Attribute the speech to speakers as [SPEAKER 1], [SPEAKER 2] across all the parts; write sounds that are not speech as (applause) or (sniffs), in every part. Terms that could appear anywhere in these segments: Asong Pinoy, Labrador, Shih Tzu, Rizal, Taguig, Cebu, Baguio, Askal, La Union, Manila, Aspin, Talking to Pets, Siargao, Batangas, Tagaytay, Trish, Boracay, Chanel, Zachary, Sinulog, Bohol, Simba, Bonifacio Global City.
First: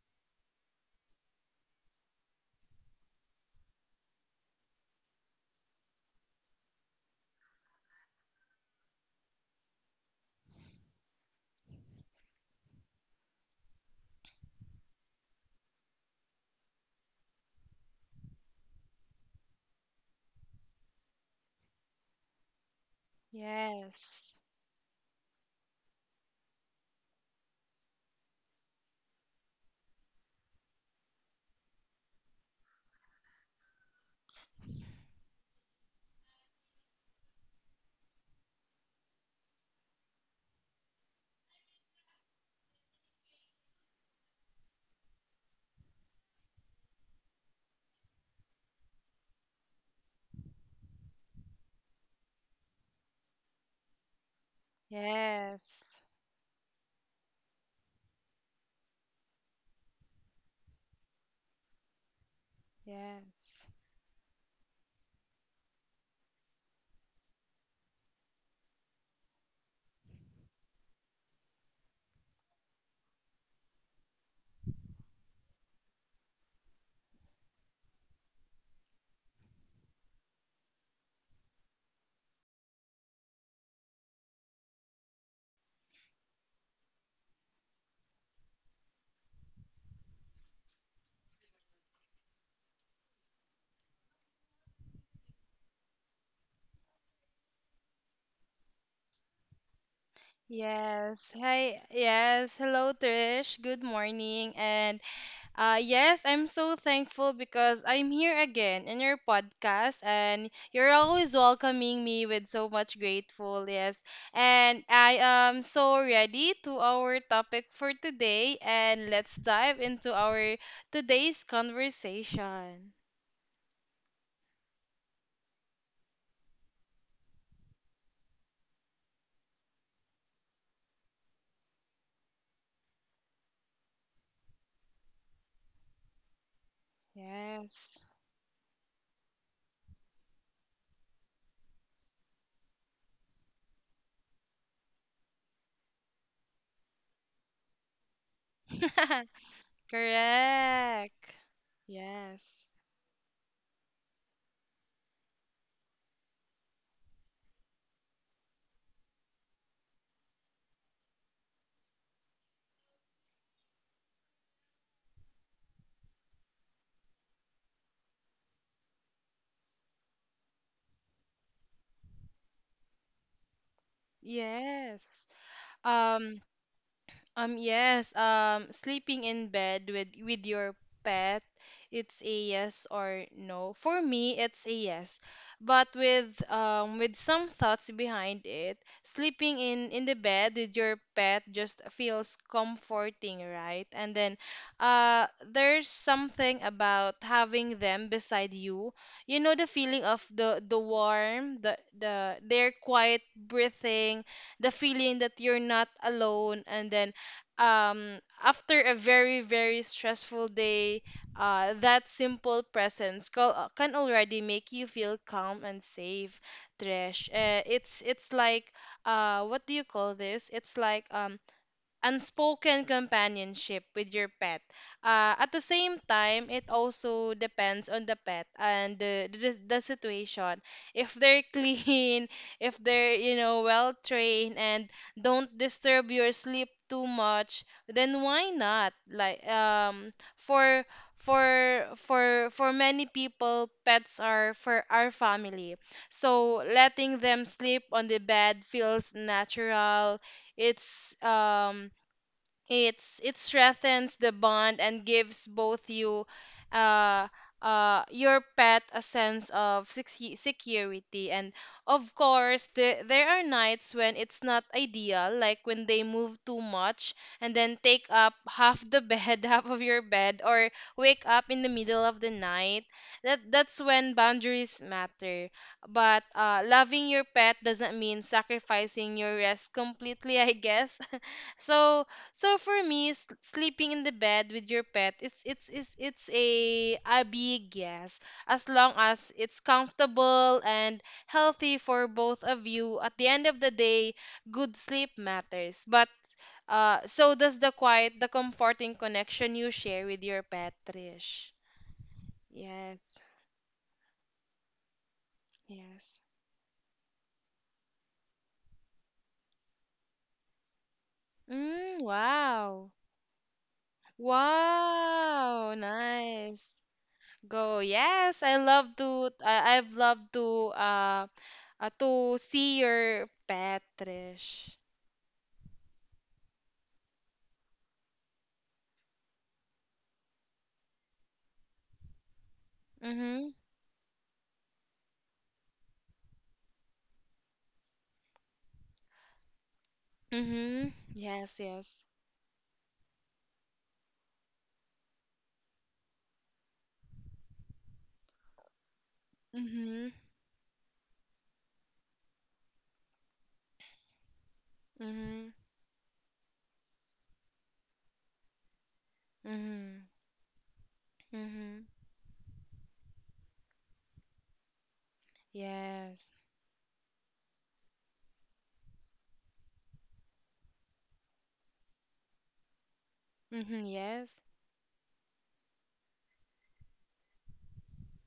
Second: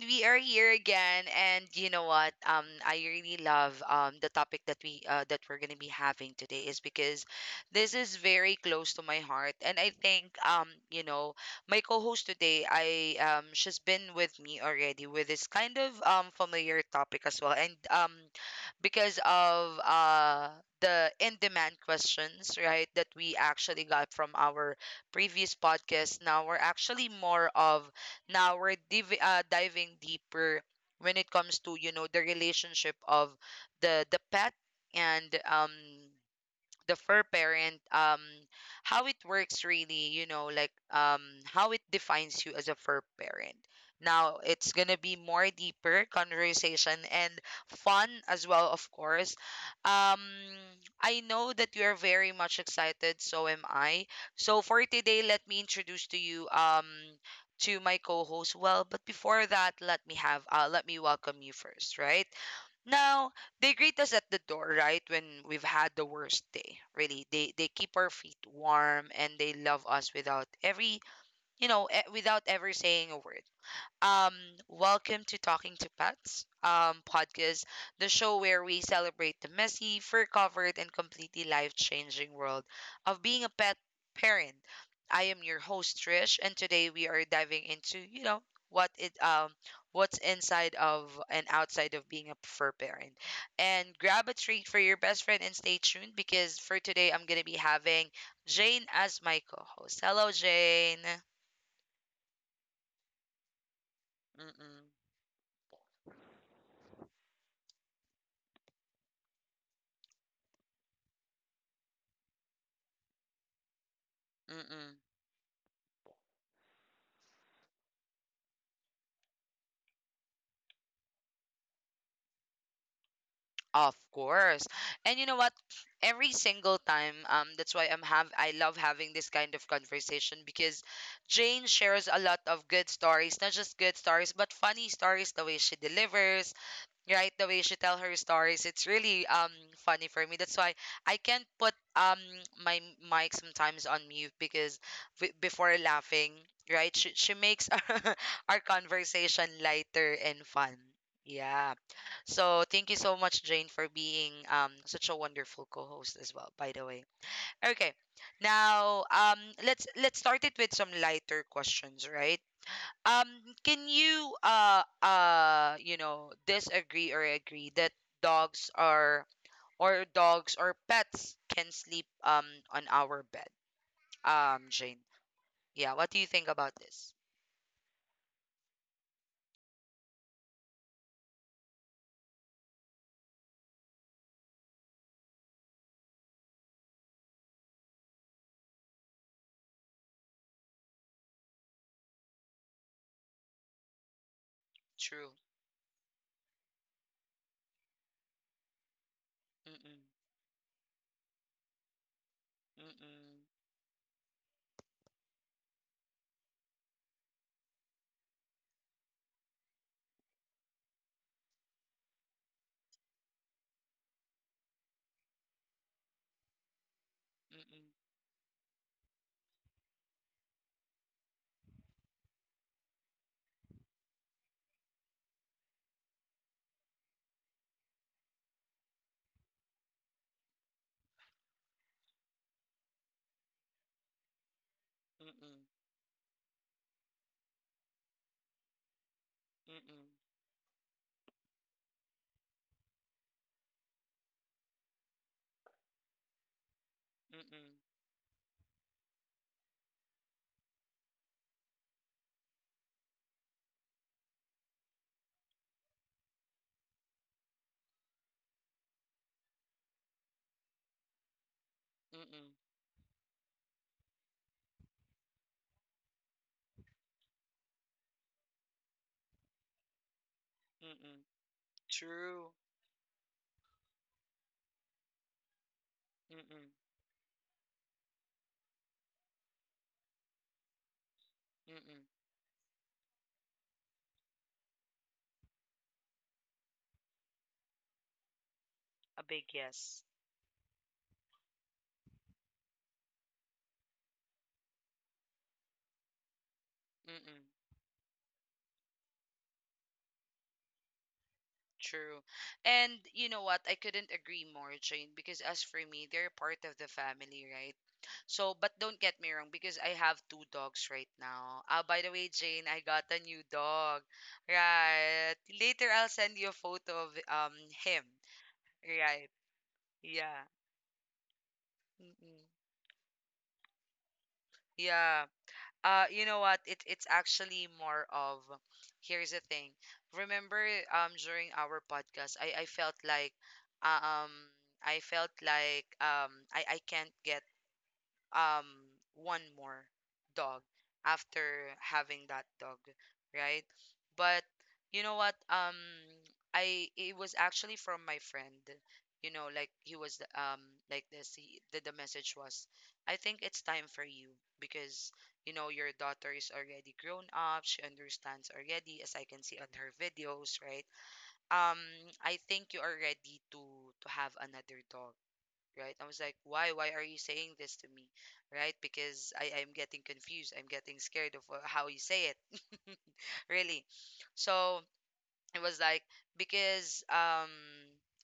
[SPEAKER 1] we are here again. And you know what? I really love the topic that we that we're gonna be having today is because this is very close to my heart, and I think my co-host today, I she's been with me already with this kind of familiar topic as well, and because of the in-demand questions, right, that we actually got from
[SPEAKER 2] Yes.
[SPEAKER 1] our previous podcast. Now we're actually more of, now we're diving deeper when it comes to the relationship of the pet and the fur parent, how it works, really, how it defines you as a fur parent. Now it's gonna be more deeper conversation and fun as well, of course. um I know that you're very much excited, so am I. So for today, let me
[SPEAKER 2] Yes.
[SPEAKER 1] introduce to you, to my co-host. Well, but before that, let me welcome you first, right? Now,
[SPEAKER 2] Yes.
[SPEAKER 1] they greet us at the door, right when we've had the worst day. Really, they keep our feet warm, and they love us without every you know e- without ever saying a word. um, welcome to Talking to Pets podcast, the show where we celebrate the messy, fur covered, and completely life changing world of being a pet parent. I am your host, Trish, and today we are diving into, you know, what it um what's inside of and outside of being a fur parent. And grab a treat for your best friend and stay tuned, because for today I'm gonna be having Jane as my co-host. Hello, Jane.
[SPEAKER 2] Yes. Hi. Yes. Hello, Trish. Good morning.
[SPEAKER 1] Mm-mm.
[SPEAKER 2] And yes, I'm so thankful because I'm here again in your podcast, and you're always welcoming me with so much grateful. Yes. And
[SPEAKER 1] Mm-mm.
[SPEAKER 2] I am so ready to our topic for today, and let's dive into our today's conversation.
[SPEAKER 1] Of course. And you know what? Every single time, that's why I love having this kind of conversation, because Jane shares a lot of good stories, not just good stories, but funny stories, the way she delivers, right, the way she
[SPEAKER 2] Yes.
[SPEAKER 1] tell her stories. It's really funny for me. That's why I can't put my mic sometimes on mute because before laughing, right. She makes (laughs) our conversation
[SPEAKER 2] (laughs)
[SPEAKER 1] lighter and fun,
[SPEAKER 2] Correct.
[SPEAKER 1] yeah.
[SPEAKER 2] Yes.
[SPEAKER 1] So thank you so much, Jane, for being such a wonderful co-host as well, by the way. Okay, now, let's start it with some lighter questions, right? um can you you know disagree or agree that dogs are, or dogs or pets can sleep on our bed, Jane?
[SPEAKER 2] Yes.
[SPEAKER 1] Yeah, what do you
[SPEAKER 2] Um,
[SPEAKER 1] think about this?
[SPEAKER 2] Yes, sleeping in bed with your pet, it's a yes or no. For me, it's a yes. But with some thoughts behind it, sleeping in the bed with your pet just feels comforting, right? And then
[SPEAKER 1] True.
[SPEAKER 2] there's something about having them beside you. You know the feeling
[SPEAKER 1] Mm-mm.
[SPEAKER 2] of the warm, their quiet
[SPEAKER 1] Mm-mm.
[SPEAKER 2] breathing, the feeling that you're not alone, and then after a very very stressful day, that simple presence can already make you feel calm and safe, Trish. uh,
[SPEAKER 1] Mm-mm.
[SPEAKER 2] it's it's like, what do you call this, it's like unspoken companionship with your pet. At the same time, it also depends on the pet and the situation. If they're clean, (laughs) if they're well trained and don't
[SPEAKER 1] Mm-mm.
[SPEAKER 2] disturb your sleep too much, then why not? Like,
[SPEAKER 1] Mm-mm.
[SPEAKER 2] for many people, pets are for our family, so letting them
[SPEAKER 1] Mm-mm.
[SPEAKER 2] sleep on the bed feels natural. It's um it's it strengthens the bond and gives both you, uh your pet, a sense of security. And of
[SPEAKER 1] Mm-mm.
[SPEAKER 2] course, there are nights when it's not ideal, like when they move too much and then take up half the bed, (laughs) half of your bed, or wake
[SPEAKER 1] Mm-mm.
[SPEAKER 2] up in the middle of the
[SPEAKER 1] True.
[SPEAKER 2] night. That's when boundaries matter, but
[SPEAKER 1] Mm-mm.
[SPEAKER 2] loving your pet doesn't mean sacrificing your rest completely, (laughs) I guess. (laughs) so
[SPEAKER 1] Mm-mm.
[SPEAKER 2] so for me, sleeping in the bed with your pet, it's a big yes, as long
[SPEAKER 1] A
[SPEAKER 2] as
[SPEAKER 1] big
[SPEAKER 2] it's
[SPEAKER 1] yes.
[SPEAKER 2] comfortable and healthy for both of you. At the end of the day, good sleep matters, but so
[SPEAKER 1] Mm-mm.
[SPEAKER 2] does the quiet, the comforting connection you share with your pet, Trish.
[SPEAKER 1] True. And
[SPEAKER 2] Yes,
[SPEAKER 1] you know what? I couldn't agree more, Jane, because as for me,
[SPEAKER 2] yes.
[SPEAKER 1] they're part of the family, right? So, but don't get me wrong, because I have two dogs right now. Ah,
[SPEAKER 2] Mm,
[SPEAKER 1] by the way, Jane, I
[SPEAKER 2] wow,
[SPEAKER 1] got a new dog. Right.
[SPEAKER 2] wow,
[SPEAKER 1] Later, I'll send you a
[SPEAKER 2] nice.
[SPEAKER 1] photo of
[SPEAKER 2] Go.
[SPEAKER 1] him.
[SPEAKER 2] Yes, I love to
[SPEAKER 1] Right.
[SPEAKER 2] I, I've loved
[SPEAKER 1] Yeah.
[SPEAKER 2] to to
[SPEAKER 1] Mm-mm.
[SPEAKER 2] see your pet, Trish.
[SPEAKER 1] Yeah. You know what? It's actually more of, here's the thing. Remember, during our podcast, I felt like,
[SPEAKER 2] Mhm.
[SPEAKER 1] um, I felt like I can't get um one more dog
[SPEAKER 2] Mhm. Yes,
[SPEAKER 1] after
[SPEAKER 2] yes.
[SPEAKER 1] having that dog, right? But you know what? I, it was actually from my friend. You know, like he
[SPEAKER 2] Mhm.
[SPEAKER 1] was like this, he, the message was, I think it's time for you, because
[SPEAKER 2] Mhm.
[SPEAKER 1] you know, your daughter is already grown up, she understands already, as I can see on her
[SPEAKER 2] Mhm.
[SPEAKER 1] videos, right? Um
[SPEAKER 2] Mhm.
[SPEAKER 1] I think you are ready to have another dog, right? I was
[SPEAKER 2] Yes.
[SPEAKER 1] like, why? Why are you saying this to me, right? Because I'm getting confused. I'm getting scared of, how you say it. (laughs)
[SPEAKER 2] Mhm.
[SPEAKER 1] Really.
[SPEAKER 2] Yes.
[SPEAKER 1] So it was like, because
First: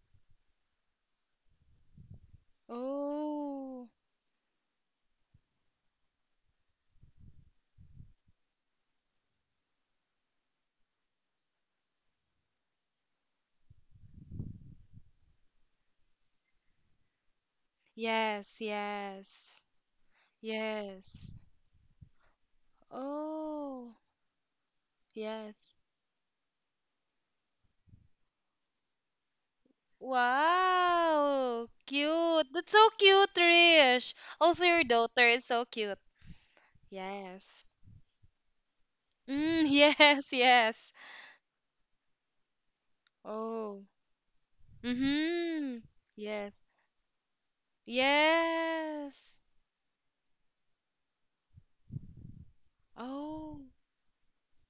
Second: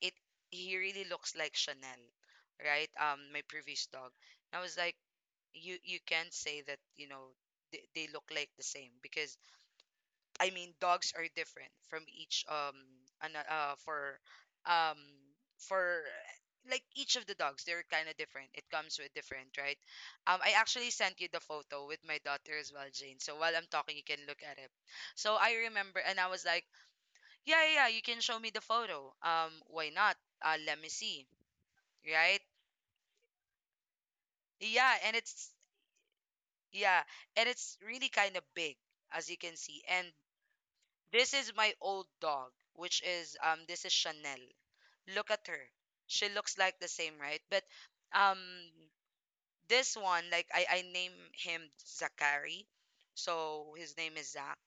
[SPEAKER 1] it, he really looks like Chanel, right? My previous
[SPEAKER 2] Oh.
[SPEAKER 1] dog. And I was like, you can't say that, you know, they look like the same, because I mean, dogs are different from each an, uh for um for, like, each of the dogs, they're kind of different.
[SPEAKER 2] Yes,
[SPEAKER 1] It comes with different,
[SPEAKER 2] yes.
[SPEAKER 1] right? I actually sent you
[SPEAKER 2] Yes.
[SPEAKER 1] the photo with my daughter as well, Jane. So while I'm
[SPEAKER 2] Oh.
[SPEAKER 1] talking, you can look at it. So I
[SPEAKER 2] Yes.
[SPEAKER 1] remember, and I was like, yeah, yeah, yeah, you can show me the photo. Why not? Let me see,
[SPEAKER 2] Wow.
[SPEAKER 1] right?
[SPEAKER 2] Cute. That's so cute, Trish. Also, your
[SPEAKER 1] Yeah, and
[SPEAKER 2] daughter is
[SPEAKER 1] it's,
[SPEAKER 2] so cute.
[SPEAKER 1] yeah, and
[SPEAKER 2] Yes.
[SPEAKER 1] it's really kind of big, as you can
[SPEAKER 2] Mm, (laughs)
[SPEAKER 1] see. And
[SPEAKER 2] yes, yes.
[SPEAKER 1] this is my old dog, which is
[SPEAKER 2] Oh.
[SPEAKER 1] this is Chanel. Look at her.
[SPEAKER 2] Mm-hmm.
[SPEAKER 1] She
[SPEAKER 2] Yes.
[SPEAKER 1] looks like the same, right? But um
[SPEAKER 2] Yes.
[SPEAKER 1] this one, like I name him Zachary.
[SPEAKER 2] Oh.
[SPEAKER 1] So his name is Zach,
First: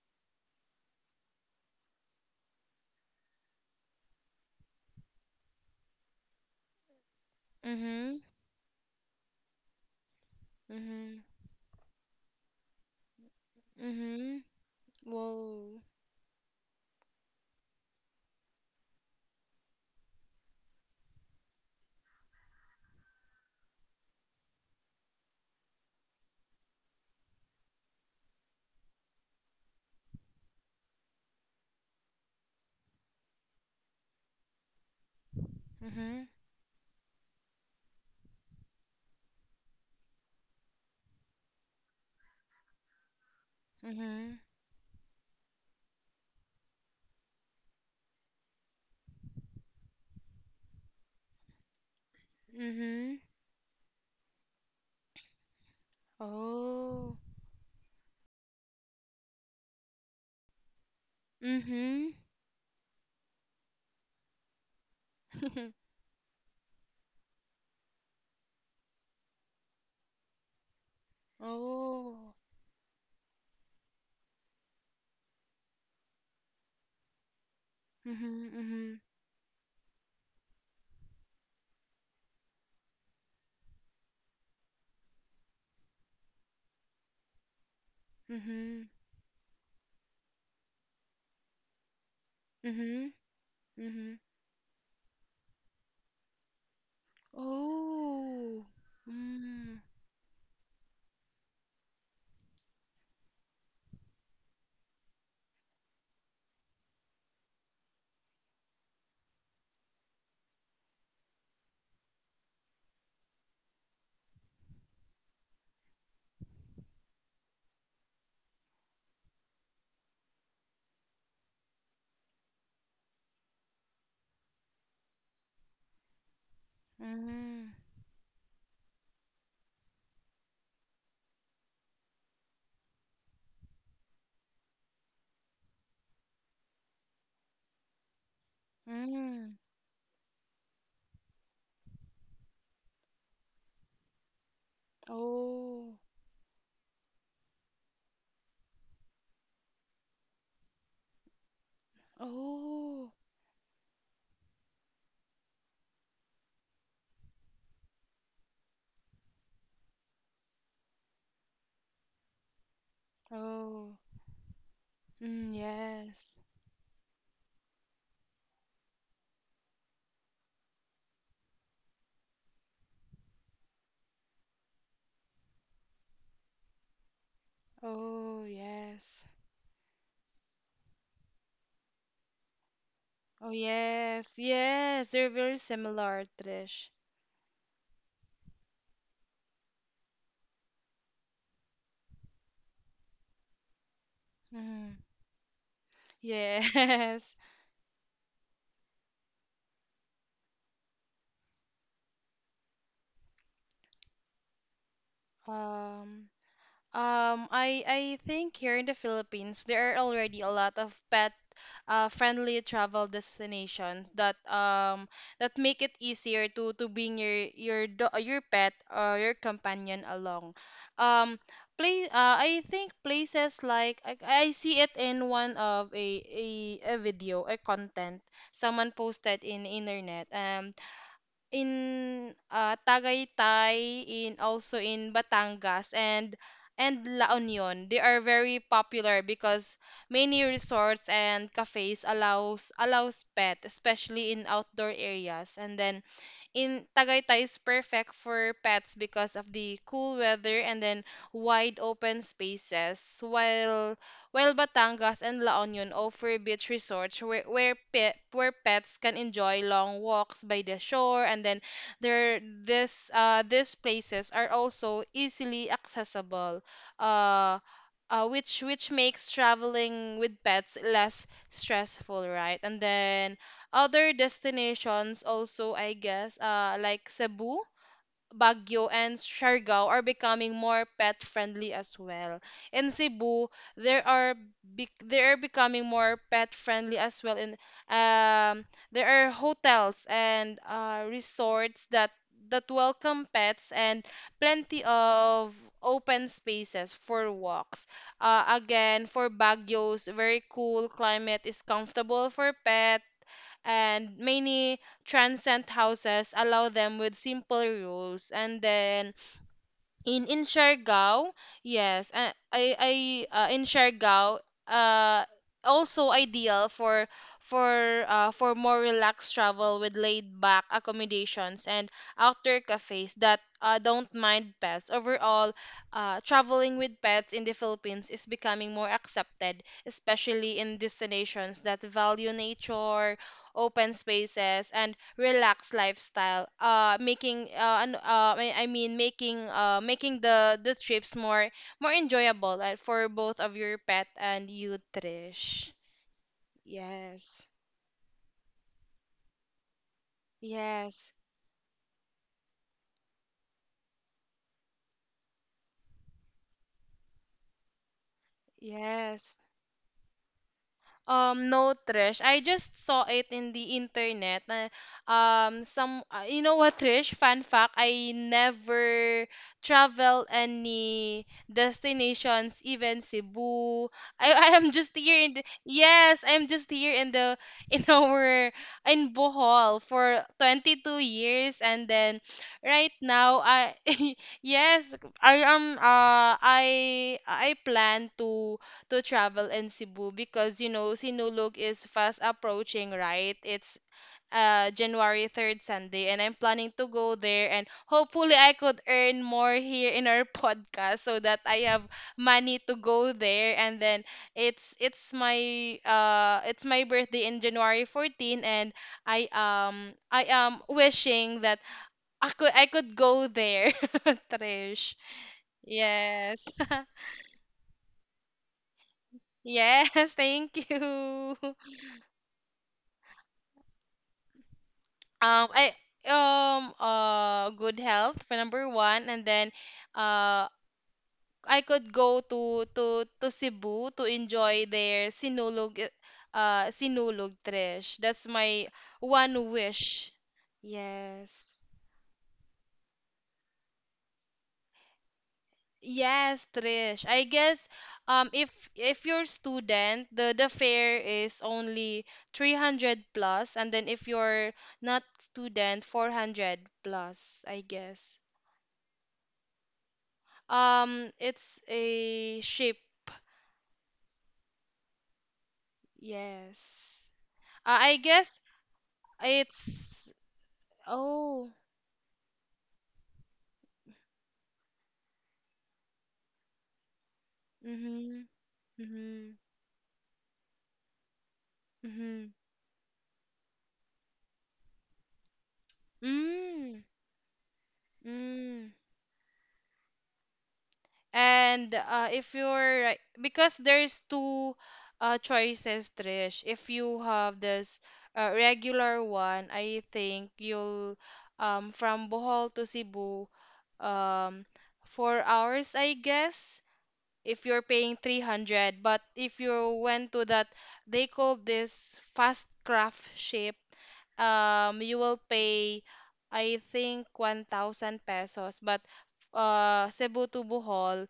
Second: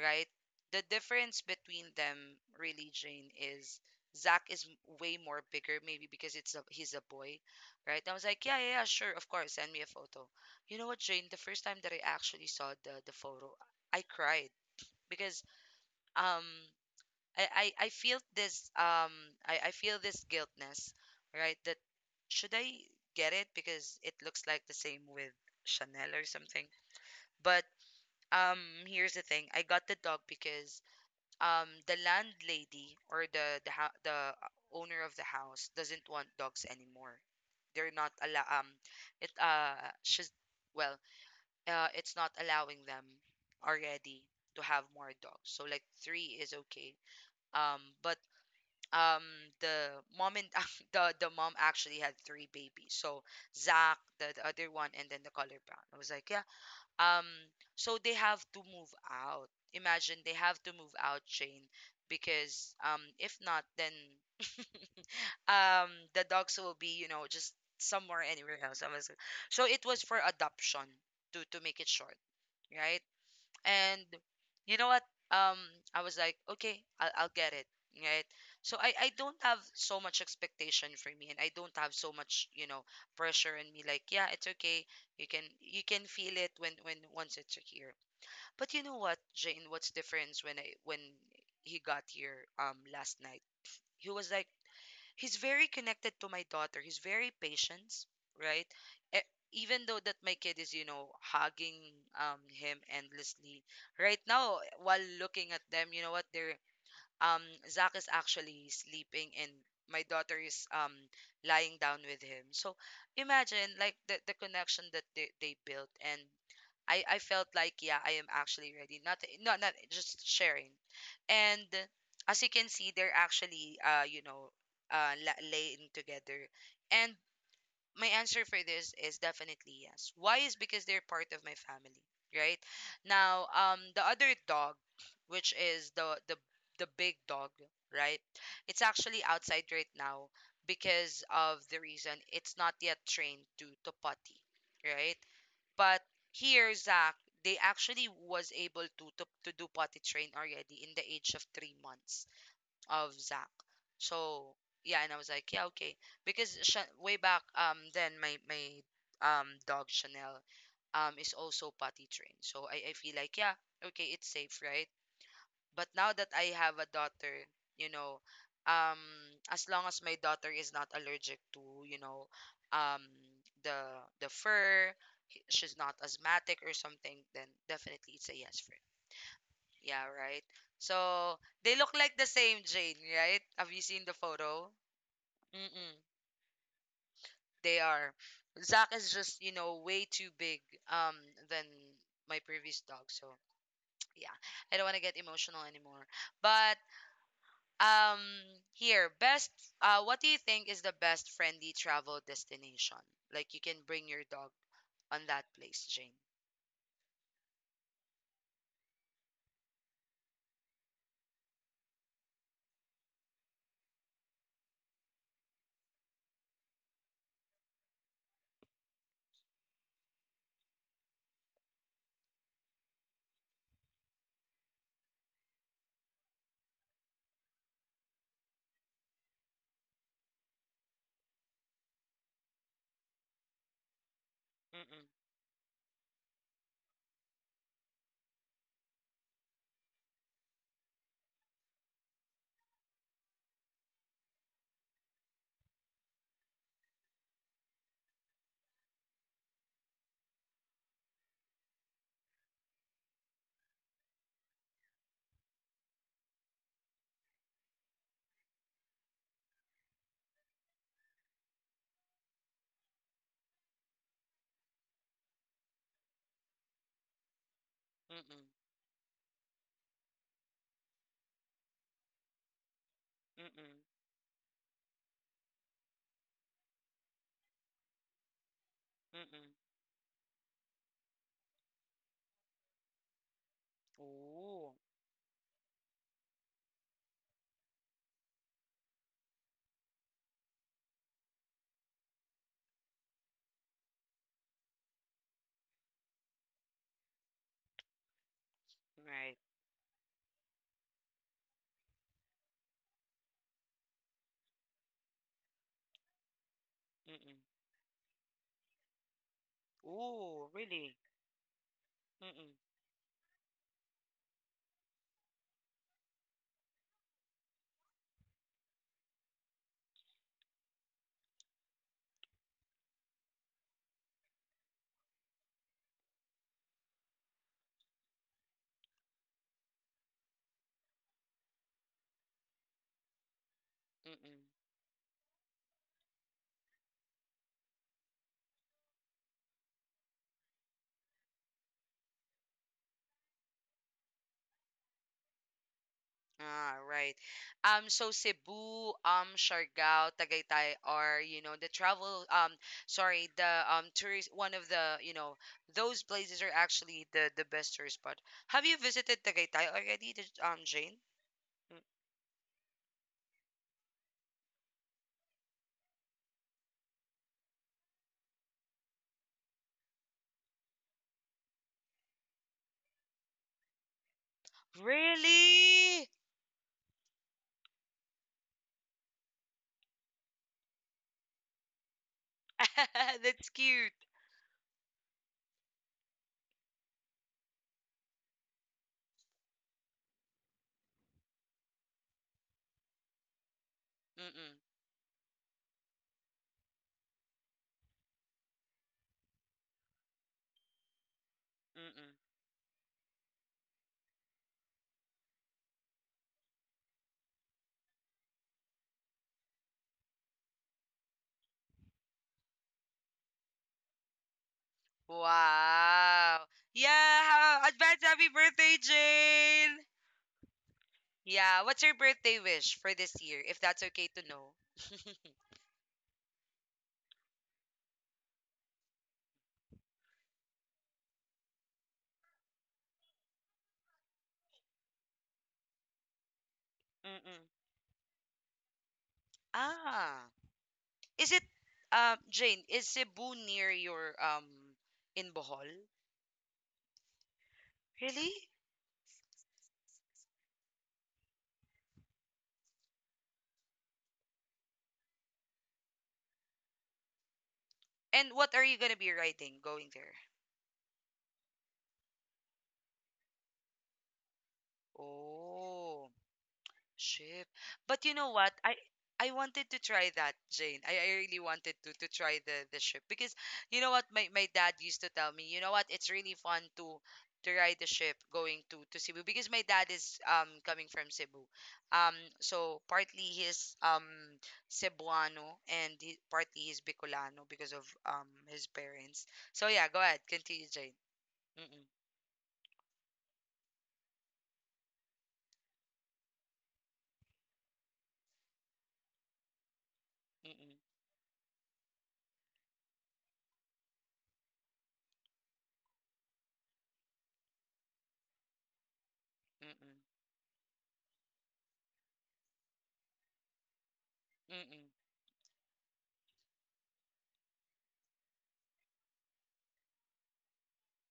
[SPEAKER 1] right? The difference between them, really, Jane, is Zach is way more bigger, maybe because it's a he's a boy, right? I
[SPEAKER 2] Mm-hmm.
[SPEAKER 1] was like, yeah, yeah, yeah, sure, of course, send me a photo. You know what,
[SPEAKER 2] Mm-hmm.
[SPEAKER 1] Jane? The first time that I actually saw the photo, I
[SPEAKER 2] Mm-hmm.
[SPEAKER 1] cried, because
[SPEAKER 2] Whoa.
[SPEAKER 1] um I feel this I feel this guiltness, right? That, should I get it, because it looks like the same with Chanel or something. But um here's the thing. I got the dog because the landlady, or the owner of the house, doesn't
[SPEAKER 2] Mm-hmm.
[SPEAKER 1] want dogs anymore. They're not allow it, uh, she's, well, uh, it's not allowing them already
[SPEAKER 2] Mm-hmm.
[SPEAKER 1] to have more dogs. So like three is okay. But um the mom and (laughs) the mom actually had three babies.
[SPEAKER 2] Mm-hmm.
[SPEAKER 1] So Zach, the other one, and then the color brown, I was like, yeah.
[SPEAKER 2] Oh.
[SPEAKER 1] Um, so they have to move out, imagine they have to move out, Shane,
[SPEAKER 2] Mm-hmm.
[SPEAKER 1] because if not, then
[SPEAKER 2] (laughs)
[SPEAKER 1] the dogs will be, you know, just somewhere, anywhere else. I was like, so it was for adoption, to make it short,
[SPEAKER 2] Oh.
[SPEAKER 1] right? And you know what? Um, I was like, okay, I'll get it, right?
[SPEAKER 2] Mm-hmm.
[SPEAKER 1] So I,
[SPEAKER 2] Mm-hmm.
[SPEAKER 1] I don't have so much expectation for me, and I don't have so much, you know, pressure in me. Like, yeah, it's okay. You can feel it when once it's here. But
[SPEAKER 2] Mm-hmm.
[SPEAKER 1] you know what, Jane? What's difference when I, when he got here
[SPEAKER 2] Mm-hmm.
[SPEAKER 1] last night? He
[SPEAKER 2] Mm-hmm.
[SPEAKER 1] was like, he's very connected to my daughter. He's very patient,
[SPEAKER 2] Oh.
[SPEAKER 1] right?
[SPEAKER 2] Mm.
[SPEAKER 1] Even though that my kid is, you know, hugging him endlessly right now. While looking at them, you know what? They're, um, Zach is actually sleeping, and my daughter is lying down with him. So imagine like the connection that they built. And I felt like, yeah, I am actually ready, not just sharing. And as you can see, they're actually, uh, you know, laying together. And
[SPEAKER 2] Mm.
[SPEAKER 1] my answer for this is definitely yes. Why is because they're part of my family, right? Now, the other dog, which is the big dog, right? It's actually
[SPEAKER 2] Mm.
[SPEAKER 1] outside right now because of the reason it's not yet trained to potty, right?
[SPEAKER 2] Oh.
[SPEAKER 1] But here, Zach, they actually was able to do potty train already in the age of 3 months
[SPEAKER 2] Oh.
[SPEAKER 1] of Zach. So yeah, and I was like, yeah, okay, because way back then my dog Chanel is also potty trained. So I feel like, yeah,
[SPEAKER 2] Oh.
[SPEAKER 1] okay, it's safe, right?
[SPEAKER 2] Mm,
[SPEAKER 1] But now that
[SPEAKER 2] yes.
[SPEAKER 1] I have a daughter, you know, um as long as my daughter is not allergic to, you know, um the the fur, she's not asthmatic or something, then definitely it's a
[SPEAKER 2] Oh,
[SPEAKER 1] yes for,
[SPEAKER 2] yes.
[SPEAKER 1] yeah, right. So they look like the same, Jane, right?
[SPEAKER 2] Oh,
[SPEAKER 1] Have you seen the
[SPEAKER 2] yes.
[SPEAKER 1] photo?
[SPEAKER 2] Yes, they're very
[SPEAKER 1] Mm-mm,
[SPEAKER 2] similar, Trish.
[SPEAKER 1] they are. Zach is just, you know, way too big, um than my previous dog. So (tsk) yeah, I don't
[SPEAKER 2] Mm,
[SPEAKER 1] want to get emotional anymore. But
[SPEAKER 2] yes.
[SPEAKER 1] um here, best, what do you think is the best friendly travel destination? Like you can bring your dog on
[SPEAKER 2] (laughs)
[SPEAKER 1] that place, Jane?
[SPEAKER 2] Um, I think here in the Philippines there are already a lot of pet friendly travel destinations that that make it easier to bring your pet or your companion along. Um, play I think places like I see it in one of a content someone posted in internet. In Tagaytay, in also
[SPEAKER 1] Mm-mm,
[SPEAKER 2] in Batangas and La Union. They are very popular because many resorts and cafes allows pet, especially in outdoor areas. And then in Tagaytay is perfect for pets because of the cool weather and then wide open spaces, while Batangas and La Union offer beach resorts where where pets can enjoy long walks by the shore. And then there this these places are also easily accessible. Uh
[SPEAKER 1] mm-mm,
[SPEAKER 2] which makes traveling with pets less stressful, right? And then
[SPEAKER 1] mm-mm,
[SPEAKER 2] other destinations also, I guess, like Cebu, Baguio, and
[SPEAKER 1] mm-mm.
[SPEAKER 2] Siargao are becoming more pet friendly as well. In Cebu, there are
[SPEAKER 1] Ooh,
[SPEAKER 2] bec they are becoming more pet friendly as well. In um, there are hotels and resorts that welcome pets and plenty of open spaces for walks. Again, for
[SPEAKER 1] right.
[SPEAKER 2] Baguio's very cool climate is comfortable for pets, and many transient houses allow them with
[SPEAKER 1] Mm-mm.
[SPEAKER 2] simple rules. And then in
[SPEAKER 1] Ooh, really?
[SPEAKER 2] Siargao, yes,
[SPEAKER 1] Mm-mm,
[SPEAKER 2] I in Siargao, uh also ideal for for more relaxed travel with laid back accommodations and outdoor cafes that don't mind pets. Overall, traveling with pets in the Philippines is becoming more accepted, especially in destinations that value nature, open
[SPEAKER 1] mm-mm.
[SPEAKER 2] spaces, and relaxed lifestyle, I mean making the trips more enjoyable, for both of your pet and you, Trish.
[SPEAKER 1] Ah, right.
[SPEAKER 2] Yes.
[SPEAKER 1] So Cebu, Siargao, Tagaytay
[SPEAKER 2] Yes.
[SPEAKER 1] are, you know, the travel, sorry, the tourist, one of the, you know, those places are actually the best tourist spot. Have you visited
[SPEAKER 2] Yes.
[SPEAKER 1] Tagaytay already, the, Jane?
[SPEAKER 2] No, Trish. I just saw it in the internet. You know what, Trish? Fun fact, I never travel any destinations, even Cebu. (laughs) I am
[SPEAKER 1] Mm.
[SPEAKER 2] just here in the,
[SPEAKER 1] Really?
[SPEAKER 2] yes, I'm just here in the, (laughs) in our, in Bohol for 22 years. And then right
[SPEAKER 1] (laughs)
[SPEAKER 2] now,
[SPEAKER 1] That's cute.
[SPEAKER 2] (laughs) yes, I plan to travel in Cebu because you know Sinulog is fast approaching, right? It's
[SPEAKER 1] Mm-mm,
[SPEAKER 2] January 3rd Sunday, and I'm planning to go there, and hopefully I could earn more here in our (laughs) podcast, so that I have
[SPEAKER 1] mm-mm.
[SPEAKER 2] money to go there. And then it's my birthday in January 14th, and I am wishing that I could go there, (laughs) Trish. Yes.
[SPEAKER 1] Wow.
[SPEAKER 2] (laughs)
[SPEAKER 1] Yeah, advance happy birthday, Jane.
[SPEAKER 2] Yes, thank you.
[SPEAKER 1] Yeah,
[SPEAKER 2] (laughs)
[SPEAKER 1] what's your birthday wish for this year, if that's okay to know?
[SPEAKER 2] I good health for number one, and then uh I could go to Cebu to enjoy their Sinulog,
[SPEAKER 1] Mm-mm.
[SPEAKER 2] Trish. That's my one wish.
[SPEAKER 1] Ah, is it,
[SPEAKER 2] Yes.
[SPEAKER 1] Jane, is Cebu near your in Bohol?
[SPEAKER 2] Yes, Trish. I guess
[SPEAKER 1] Really?
[SPEAKER 2] if you're student, the fare is only 300 plus, and then if you're not student, 400 plus, I guess.
[SPEAKER 1] And what are you gonna be writing going there?
[SPEAKER 2] It's a ship.
[SPEAKER 1] Oh.
[SPEAKER 2] Yes.
[SPEAKER 1] Ship.
[SPEAKER 2] I
[SPEAKER 1] But you know
[SPEAKER 2] guess
[SPEAKER 1] what? I wanted to try
[SPEAKER 2] it's.
[SPEAKER 1] that, Jane. I really
[SPEAKER 2] Oh.
[SPEAKER 1] wanted to try the ship, because you know what, my dad used to tell me, you know what? It's really fun to ride the ship
[SPEAKER 2] Mhm.
[SPEAKER 1] going to Cebu
[SPEAKER 2] Mhm.
[SPEAKER 1] because my dad is coming from Cebu. Um
[SPEAKER 2] Mhm.
[SPEAKER 1] so partly he's Cebuano and he, partly he's
[SPEAKER 2] Mm.
[SPEAKER 1] Bicolano because of his
[SPEAKER 2] Mm.
[SPEAKER 1] parents. So yeah, go ahead. Continue, Jane.
[SPEAKER 2] And
[SPEAKER 1] Mm-mm,
[SPEAKER 2] if you're right, because there's two choices, Trish. If you have this regular one, I think
[SPEAKER 1] mm-mm,
[SPEAKER 2] you'll from Bohol to Cebu, um, 4 hours, I guess. If you're paying 300, but if you
[SPEAKER 1] mm-mm,
[SPEAKER 2] went to that, they call this fast craft ship,
[SPEAKER 1] mm-mm,
[SPEAKER 2] you will pay, I think, 1,000 pesos, but Cebu to Bohol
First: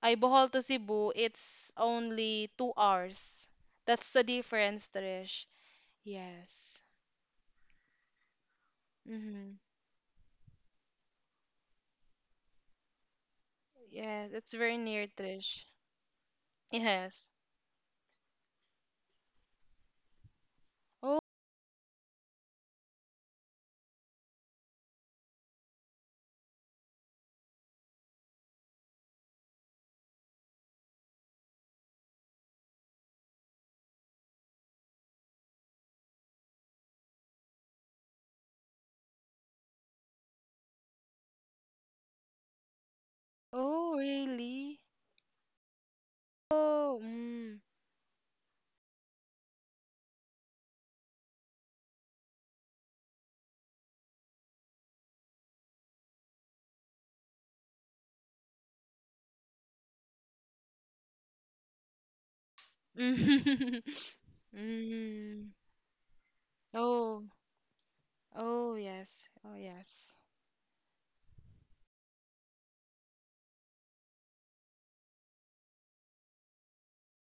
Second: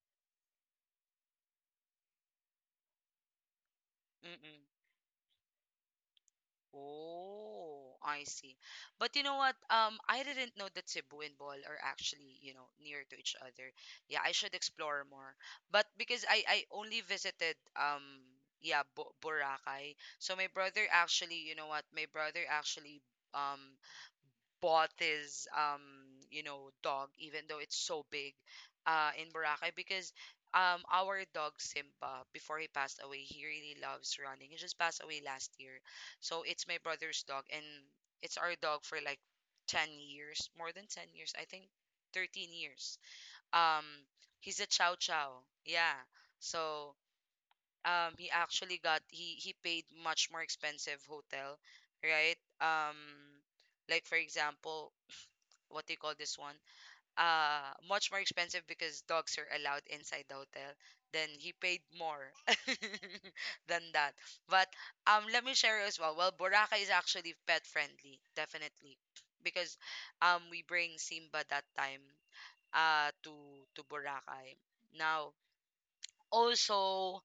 [SPEAKER 2] ay Bohol to Cebu, it's only 2 hours. That's the
[SPEAKER 1] mm-mm.
[SPEAKER 2] difference, Trish. Yes.
[SPEAKER 1] Oh, I see. But you know
[SPEAKER 2] mm-hmm.
[SPEAKER 1] what? I didn't know that Cebu and Bohol are actually, you know, near to each other.
[SPEAKER 2] Yes,
[SPEAKER 1] Yeah, I
[SPEAKER 2] it's
[SPEAKER 1] should
[SPEAKER 2] very near,
[SPEAKER 1] explore more.
[SPEAKER 2] Trish.
[SPEAKER 1] But because I
[SPEAKER 2] (laughs)
[SPEAKER 1] I only
[SPEAKER 2] Yes.
[SPEAKER 1] visited yeah, Bo Boracay. So my brother
[SPEAKER 2] Oh.
[SPEAKER 1] actually, you know what? My brother actually um bought his you know dog even though it's so big in Boracay because our dog Simba, before he passed away, he really loves running. He just passed away last year. So it's my brother's dog, and it's our dog for like 10 years, more than 10 years, I think 13 years.
[SPEAKER 2] Oh,
[SPEAKER 1] um he's
[SPEAKER 2] really?
[SPEAKER 1] a chow chow, yeah.
[SPEAKER 2] Oh.
[SPEAKER 1] So
[SPEAKER 2] Mm.
[SPEAKER 1] he actually got, he paid much more expensive hotel, right? um like, for example, what they call this one, much more expensive because dogs are allowed inside the hotel. Then he paid more (laughs)
[SPEAKER 2] Mm.
[SPEAKER 1] than that.
[SPEAKER 2] (laughs)
[SPEAKER 1] But let
[SPEAKER 2] Mm.
[SPEAKER 1] me share as well. Well, Boracay is
[SPEAKER 2] Oh,
[SPEAKER 1] actually pet friendly,
[SPEAKER 2] oh
[SPEAKER 1] definitely,
[SPEAKER 2] yes. Oh
[SPEAKER 1] because
[SPEAKER 2] yes.
[SPEAKER 1] we bring Simba that time to Boracay. Now, also,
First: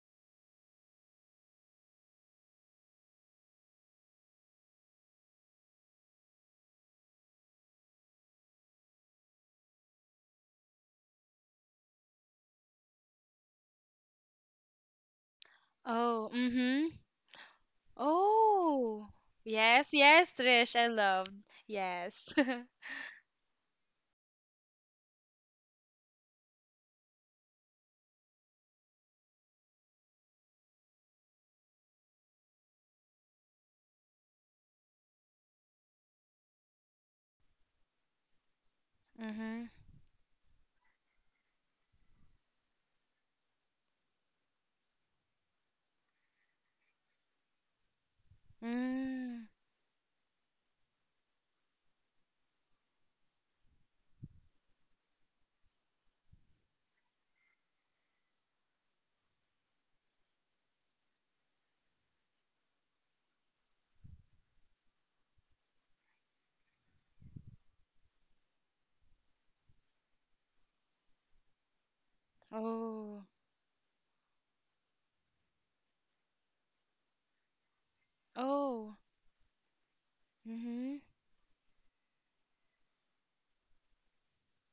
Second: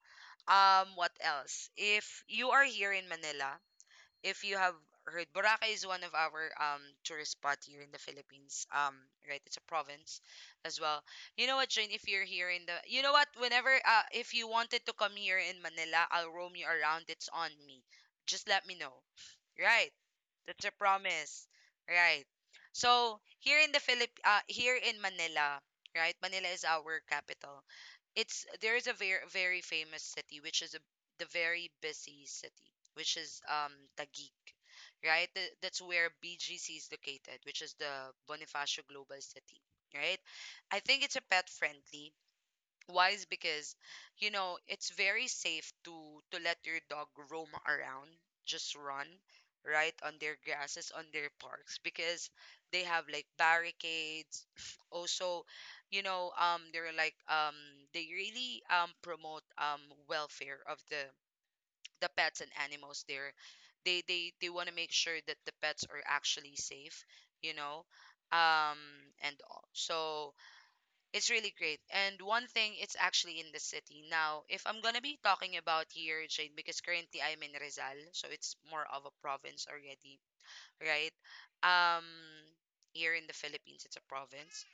[SPEAKER 1] what else? If you are here in Manila, if you have heard, Boracay is one of our tourist spot here in the Philippines. Right, it's a province as well. You know what, Jane? If you're here in the, you know what? Whenever if you wanted to come here in Manila,
[SPEAKER 2] Oh,
[SPEAKER 1] I'll roam you
[SPEAKER 2] mm-hmm.
[SPEAKER 1] around. It's on me. Just let me know.
[SPEAKER 2] Oh. Yes,
[SPEAKER 1] Right,
[SPEAKER 2] yes,
[SPEAKER 1] that's a
[SPEAKER 2] Trish, I loved.
[SPEAKER 1] promise. Right.
[SPEAKER 2] Yes. (laughs)
[SPEAKER 1] So here in the here in Manila, right? Manila is our capital. It's, there is a very, very famous city, which is the very busy city, which is Taguig, right? That's where BGC is located, which is the Bonifacio Global City,
[SPEAKER 2] Mm-hmm.
[SPEAKER 1] right? I think it's a pet friendly. Why is because, you know, it's very safe to let your dog roam around, just run,
[SPEAKER 2] Mm.
[SPEAKER 1] right, on their grasses, on their parks, because they have like barricades. (sniffs) Also, you know, they're they really promote welfare of the pets and animals there. They they want to make sure that the pets are actually safe, you know, um and all. So it's really great. And one thing, it's
[SPEAKER 2] Oh.
[SPEAKER 1] actually in the city. Now, if I'm gonna be talking about here, Jade, because currently I'm in Rizal, so it's more
[SPEAKER 2] Oh.
[SPEAKER 1] of a province already,
[SPEAKER 2] Mm-hmm.
[SPEAKER 1] right? um here in the Philippines it's a province,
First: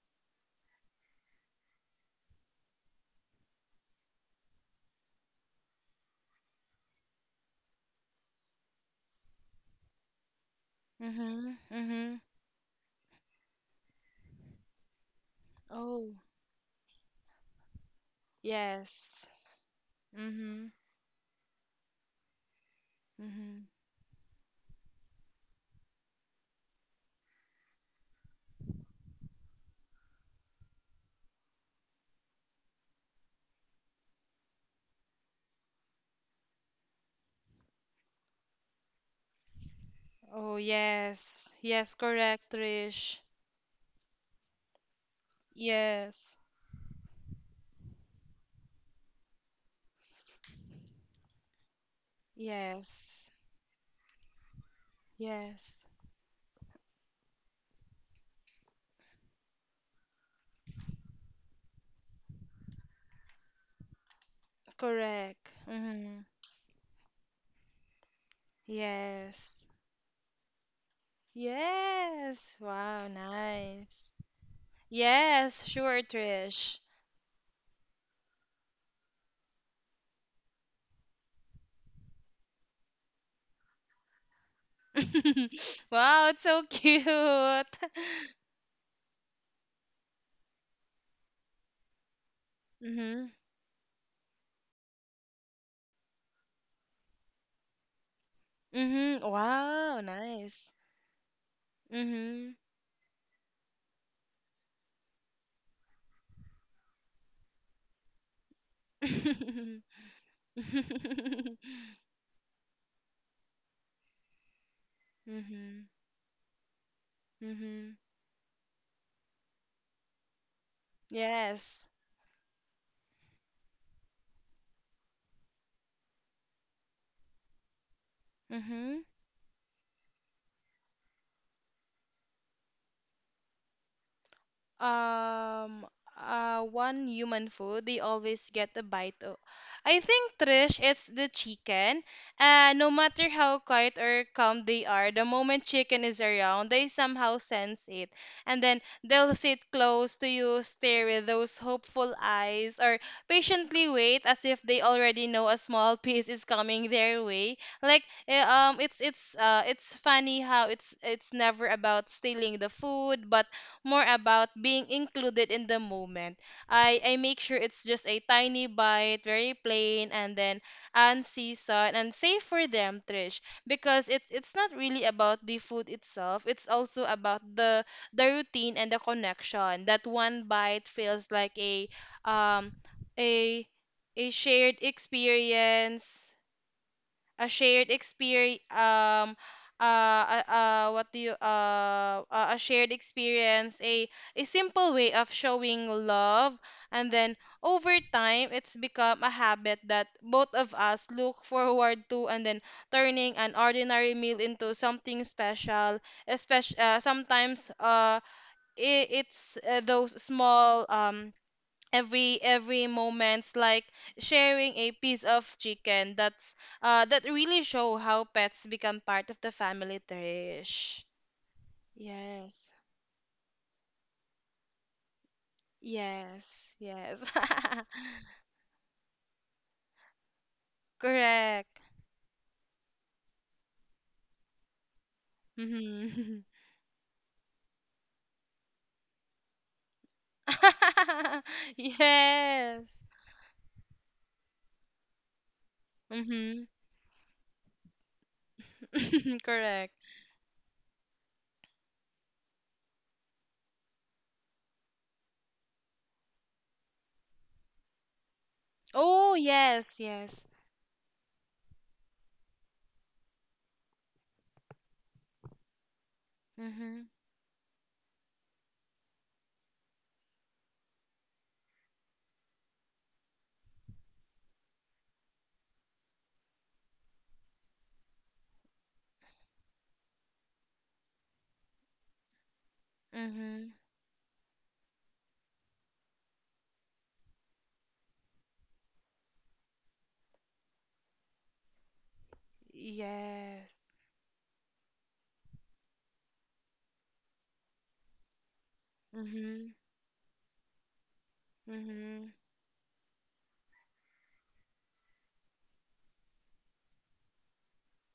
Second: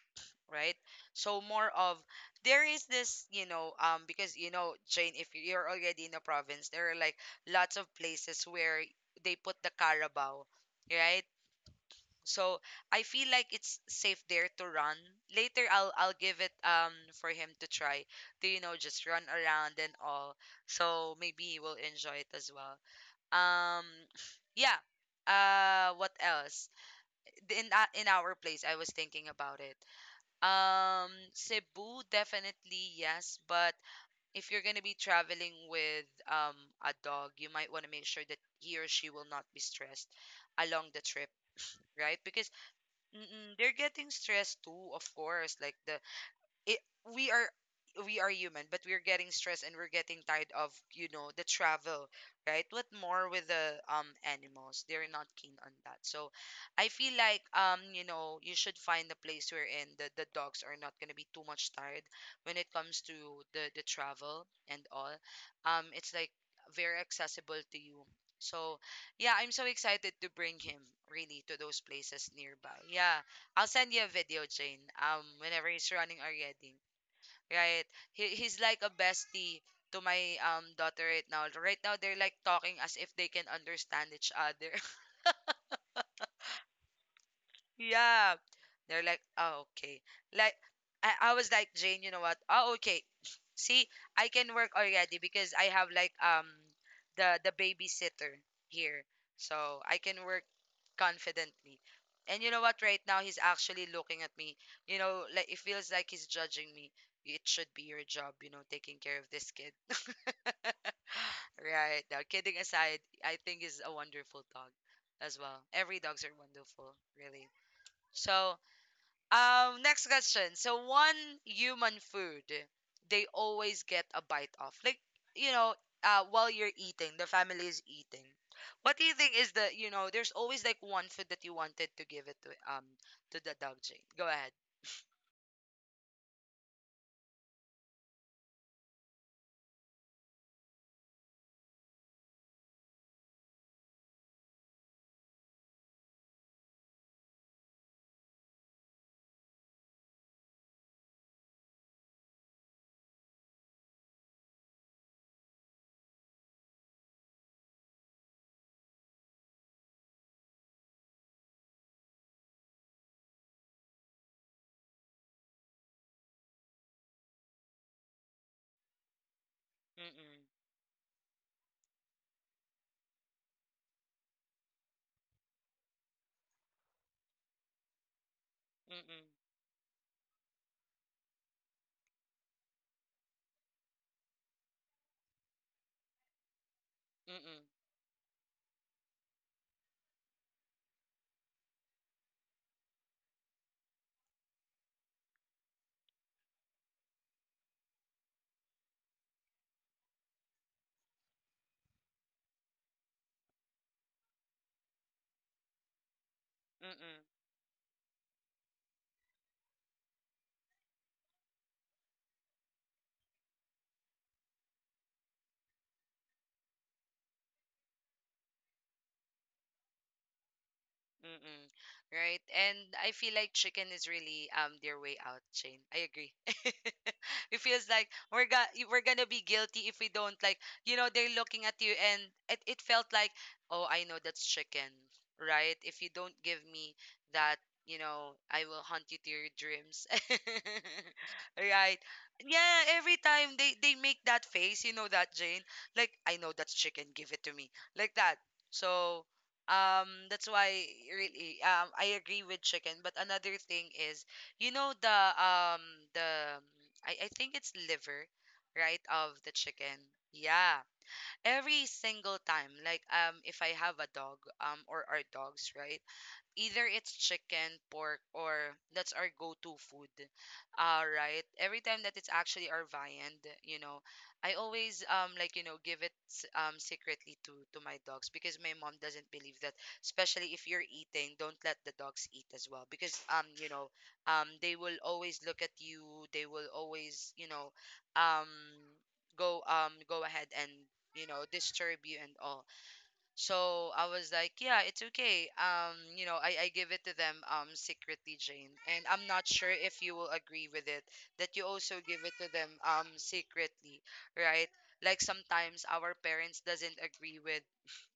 [SPEAKER 1] right? So more of, there is this, you know, because you know, Jane, if you're already in a province, there are like lots of places where they put the Carabao, right?
[SPEAKER 2] Mm-hmm. Mm-hmm.
[SPEAKER 1] So I feel like it's safe there to run. Later, I'll
[SPEAKER 2] Oh.
[SPEAKER 1] give it for him to try, to you know, just run
[SPEAKER 2] Yes.
[SPEAKER 1] around and all.
[SPEAKER 2] Mm-hmm.
[SPEAKER 1] So maybe he will enjoy it as well.
[SPEAKER 2] Mm-hmm.
[SPEAKER 1] Um, (sighs) yeah. What else? In our place, I was thinking about it. Cebu, definitely, yes. But if you're gonna be traveling with a dog, you might want to make sure that he or she will not be stressed
[SPEAKER 2] Oh,
[SPEAKER 1] along the trip,
[SPEAKER 2] yes. Yes,
[SPEAKER 1] right? Because
[SPEAKER 2] correct, Trish.
[SPEAKER 1] they're getting stressed too, of course. Like the,
[SPEAKER 2] Yes.
[SPEAKER 1] it, we are we are human, but we're getting stressed and we're getting tired of, you know, the travel, right? What more
[SPEAKER 2] Yes.
[SPEAKER 1] with the animals? They're not keen on
[SPEAKER 2] Yes.
[SPEAKER 1] that. So I feel like, you know, you should find a place wherein the dogs are not going to be too much tired when it comes to the travel and all.
[SPEAKER 2] Correct.
[SPEAKER 1] It's
[SPEAKER 2] Mm-hmm.
[SPEAKER 1] like very accessible to you. So yeah, I'm so
[SPEAKER 2] Yes.
[SPEAKER 1] excited to bring him, really, to those places
[SPEAKER 2] Yes.
[SPEAKER 1] nearby,
[SPEAKER 2] Wow,
[SPEAKER 1] yeah. I'll send you a
[SPEAKER 2] nice.
[SPEAKER 1] video, Jane.
[SPEAKER 2] Yes,
[SPEAKER 1] Whenever he's
[SPEAKER 2] sure,
[SPEAKER 1] running already,
[SPEAKER 2] Trish.
[SPEAKER 1] right? He's like a bestie to my daughter right now. Right now, they're like talking as if they can understand each other.
[SPEAKER 2] (laughs) Wow, it's so cute. (laughs)
[SPEAKER 1] Yeah. They're like, oh, okay. Like, I was like, Jane, you know what? Oh, okay.
[SPEAKER 2] Mm-hmm.
[SPEAKER 1] (sniffs) See, I can work already because I have like the babysitter here.
[SPEAKER 2] Mm-hmm.
[SPEAKER 1] So I
[SPEAKER 2] Wow,
[SPEAKER 1] can work
[SPEAKER 2] nice.
[SPEAKER 1] confidently. And
[SPEAKER 2] Mm-hmm.
[SPEAKER 1] you know what? Right now, he's actually looking at me. You know, like, it feels like he's judging me. It should be your job, you know, taking care of this kid. (laughs)
[SPEAKER 2] (laughs)
[SPEAKER 1] Right. Now, kidding aside, I think he's a wonderful dog as well.
[SPEAKER 2] Mm-hmm.
[SPEAKER 1] Every dogs are wonderful, really.
[SPEAKER 2] Mm-hmm.
[SPEAKER 1] So next question. So, one
[SPEAKER 2] Yes.
[SPEAKER 1] human food they always get a bite of. Like, you know, while you're eating, the family is eating. What
[SPEAKER 2] Mm-hmm.
[SPEAKER 1] do you think is the, you know, there's always like one food that you wanted to give it to the dog, Jane. Go ahead.
[SPEAKER 2] um One human food they always get a bite of, I think, Trish, it's the chicken. No matter how quiet or calm they are, the moment chicken is around, they somehow sense it, and then they'll sit close to you, stare with those hopeful eyes, or patiently wait as if they already know a small (laughs) piece is coming their way. Like, it's funny how it's never about stealing the food, but more about being included in the moment. I make sure it's just a tiny bite, very plain, and
[SPEAKER 1] Mm-mm.
[SPEAKER 2] then unseasoned, and safe for them, Trish, because it's not really about the food itself. It's also about the routine and the
[SPEAKER 1] Mm-mm.
[SPEAKER 2] connection. That one bite feels like um a a shared experience, a
[SPEAKER 1] Mm-mm.
[SPEAKER 2] shared experience um uh, what do you a shared experience a simple way of showing love, and then over time it's become a habit that both of us look forward to, and then turning an ordinary meal into something special, especially
[SPEAKER 1] Mm-mm.
[SPEAKER 2] sometimes, I it's those small every moments, like sharing a piece of chicken that really show how pets become part of the family, Trish.
[SPEAKER 1] Mm-mm. Right.
[SPEAKER 2] Yes.
[SPEAKER 1] And I feel like chicken is really their way out, Shane. I agree.
[SPEAKER 2] Yes.
[SPEAKER 1] (laughs)
[SPEAKER 2] Yes.
[SPEAKER 1] It feels like we're gonna be guilty if we don't, like, you
[SPEAKER 2] (laughs)
[SPEAKER 1] know, they're looking
[SPEAKER 2] Correct.
[SPEAKER 1] at you, and it felt like, oh, I know that's chicken, right? If you don't
[SPEAKER 2] Mm-hmm.
[SPEAKER 1] give me that, you know, I will hunt you to your dreams. (laughs)
[SPEAKER 2] (laughs)
[SPEAKER 1] right. Yeah,
[SPEAKER 2] Yes.
[SPEAKER 1] every time they make that face, you know that, Jane. Like, I know
[SPEAKER 2] mm-hmm.
[SPEAKER 1] that's chicken, give it to me. Like that. So
[SPEAKER 2] (laughs) Correct.
[SPEAKER 1] that's why really I agree with chicken. But another thing is, you know, the, I think it's liver, right,
[SPEAKER 2] Oh,
[SPEAKER 1] of the
[SPEAKER 2] yes.
[SPEAKER 1] chicken.
[SPEAKER 2] Yes.
[SPEAKER 1] Yeah. Every single time, like, if I have a dog or our dogs, right? Either
[SPEAKER 2] mm-hmm.
[SPEAKER 1] it's chicken, pork, or that's our go-to food. All right. Every time that it's actually our viand, you know, I always like, you know, give it secretly to my dogs, because my mom doesn't believe that, especially if you're eating, don't let the dogs eat as well, because
[SPEAKER 2] Mm-hmm.
[SPEAKER 1] you know, they will always look at you. They will always, you know, um go go ahead and, you know, disturb you and all. So
[SPEAKER 2] Yes.
[SPEAKER 1] I was like, yeah, it's okay. You know, I give it to them secretly, Jane. And I'm not
[SPEAKER 2] mm-hmm.
[SPEAKER 1] sure if you will agree with it that you also give
[SPEAKER 2] Mm-hmm.
[SPEAKER 1] it to them secretly, right? Like, sometimes our parents doesn't agree with,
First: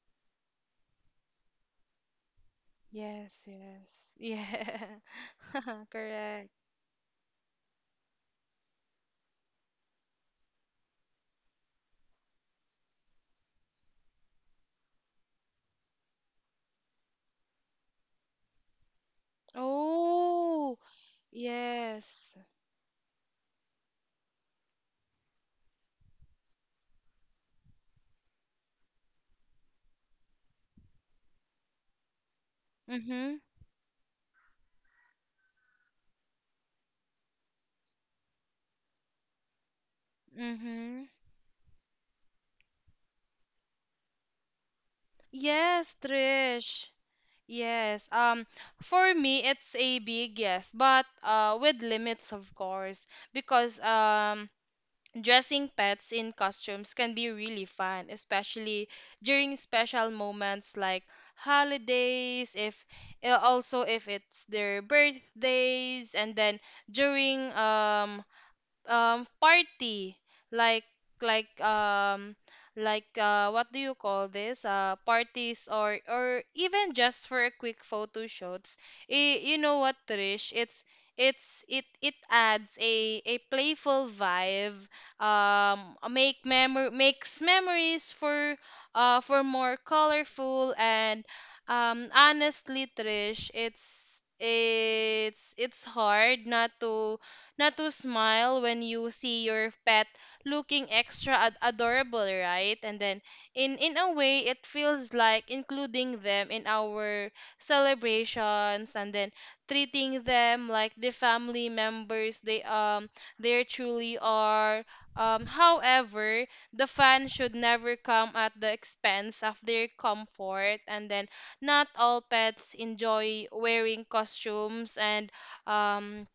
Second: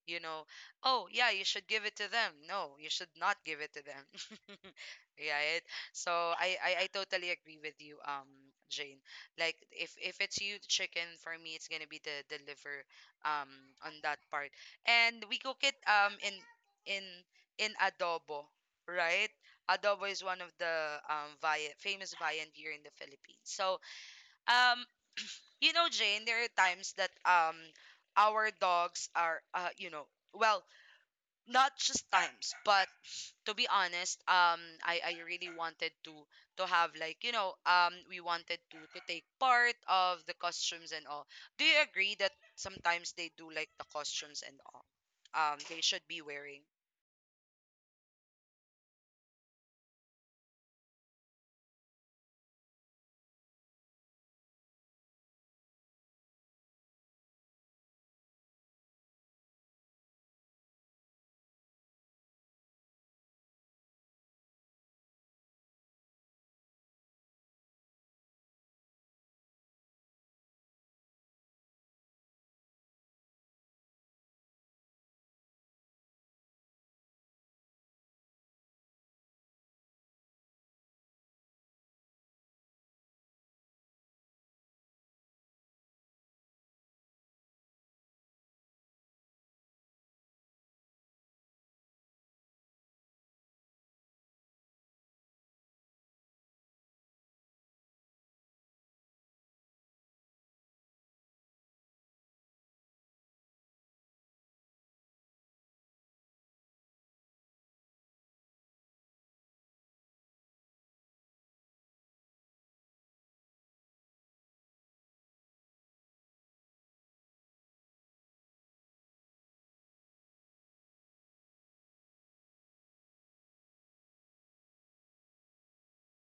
[SPEAKER 1] you know, oh, yeah, you should give it to them. No, you should not
[SPEAKER 2] Yes,
[SPEAKER 1] give it to
[SPEAKER 2] yes. Yeah.
[SPEAKER 1] them. (laughs) Right?
[SPEAKER 2] (laughs)
[SPEAKER 1] So
[SPEAKER 2] Correct.
[SPEAKER 1] I totally agree with you, Jane. Like, if it's you the chicken, for me it's gonna be the liver um on that part. And we cook it in in in adobo, right? Adobo is one of
[SPEAKER 2] Oh,
[SPEAKER 1] the viand, famous
[SPEAKER 2] yes.
[SPEAKER 1] viand here in the Philippines. So um you know, Jane, there are times that our dogs are you know, well, not just times, but
[SPEAKER 2] Mm-hmm.
[SPEAKER 1] to be honest, I really wanted to have like, you know, we wanted to take part of the costumes
[SPEAKER 2] Mm-hmm.
[SPEAKER 1] and all. Do you agree that sometimes they do like the costumes and all? They
[SPEAKER 2] Yes,
[SPEAKER 1] should be wearing,
[SPEAKER 2] Trish. Yes. For me, it's a big yes, but with limits, of course, because dressing pets in costumes can be really fun, especially during special moments like holidays, if also if it's their birthdays, and then during party, like like um what do you call this parties, or even just for a quick photo shoots. You know what, Trish? It adds a playful vibe. Makes memories for more colorful. And honestly, Trish, it's hard not to smile when you see your pet looking extra adorable, right? And then in a way it feels like including them in our celebrations and then treating them like the family members they they truly are. However, the fun should never come at the expense of their comfort, and then not all pets enjoy wearing costumes. And um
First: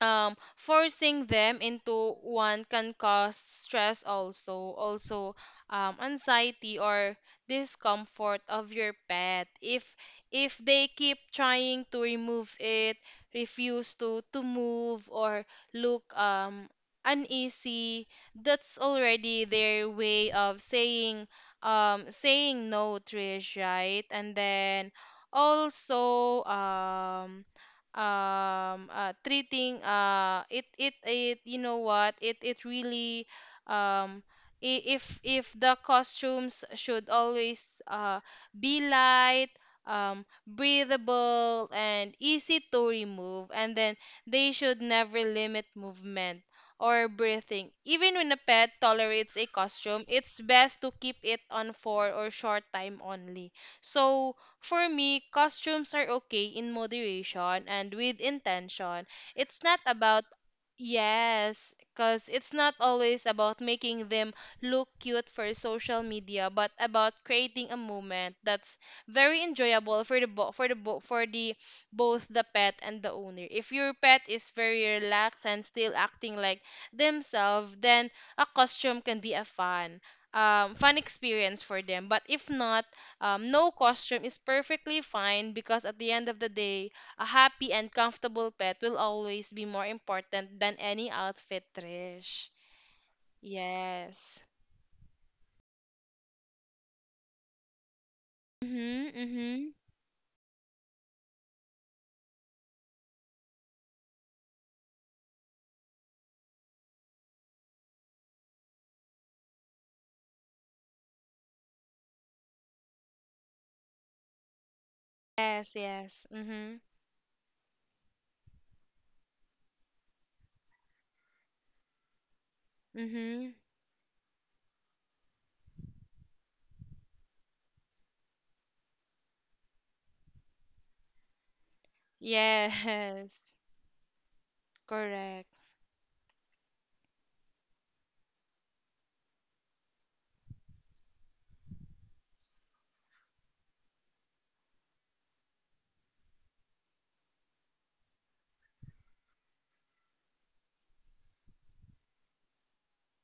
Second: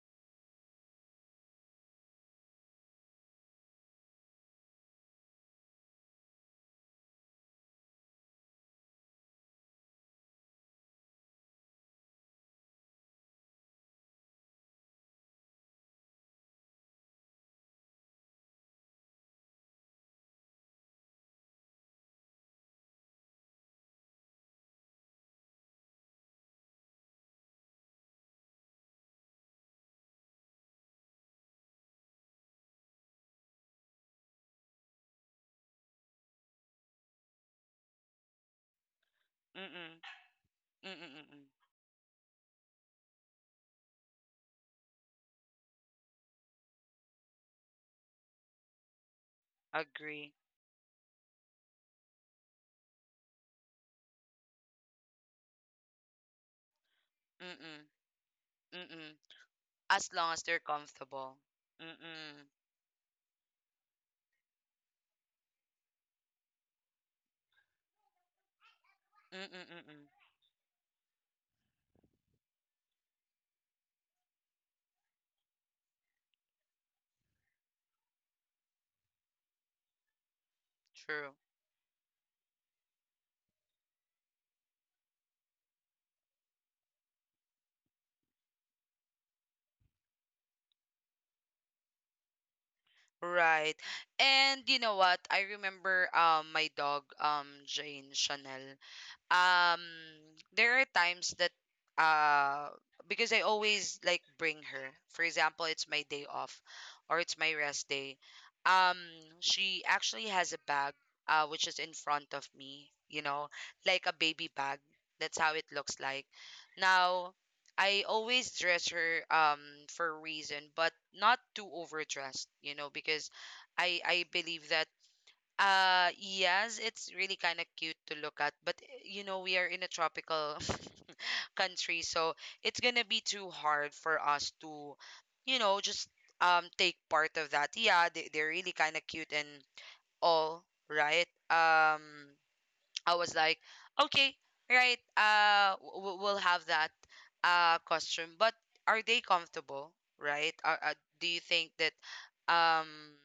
[SPEAKER 2] Forcing them into one can cause stress, also anxiety or discomfort of your pet. If they keep trying to remove it, refuse to move or look uneasy, that's already their way of saying saying no, Trish, right? And then also treating it it it you know what it really um I- if the costumes should always be light,
[SPEAKER 1] mm-mm, mm-mm, mm-mm.
[SPEAKER 2] breathable and easy to remove. And then they should never limit movement or breathing. Even when a pet tolerates a costume,
[SPEAKER 1] Agree.
[SPEAKER 2] it's best to keep it on for or short time only. So for me, costumes are okay in moderation
[SPEAKER 1] Mm-mm,
[SPEAKER 2] and with intention.
[SPEAKER 1] mm-mm.
[SPEAKER 2] It's not
[SPEAKER 1] As
[SPEAKER 2] about...
[SPEAKER 1] long as they're comfortable.
[SPEAKER 2] Yes, because
[SPEAKER 1] Mm-mm,
[SPEAKER 2] it's not always about making them look cute for social media, but about creating a moment that's very
[SPEAKER 1] mm-mm,
[SPEAKER 2] enjoyable for
[SPEAKER 1] mm-mm.
[SPEAKER 2] the both the pet and the owner. If your pet is very relaxed and still acting like themselves, then a costume can be a fun
[SPEAKER 1] True.
[SPEAKER 2] experience for them. But if not, no costume is perfectly fine, because at the end of the day, a happy and comfortable pet will always be more important than any outfit, Trish.
[SPEAKER 1] Right.
[SPEAKER 2] Yes.
[SPEAKER 1] And you know what? I remember my dog Jane Chanel.
[SPEAKER 2] Mhm, mhm.
[SPEAKER 1] um there are times that uh because I always like bring her. For example, it's my day off or it's my rest day. Um she actually has a bag which is in front of me, you know, like a baby bag. That's how it
[SPEAKER 2] Yes,
[SPEAKER 1] looks like.
[SPEAKER 2] yes. Mhm.
[SPEAKER 1] Now, I always dress her for a reason, but not too overdressed, you know, because
[SPEAKER 2] Mhm.
[SPEAKER 1] I believe that, yes, it's really kind of cute to look at, but eh, you know, we are in a tropical (laughs) country, so it's gonna be too
[SPEAKER 2] Yes. (laughs)
[SPEAKER 1] hard for us to,
[SPEAKER 2] Correct.
[SPEAKER 1] you know, just take part of that. Yeah, they, they're really kind of cute and all, right? I was like, okay, right, we'll have that costume, but are they comfortable, right? Are, do you think that um?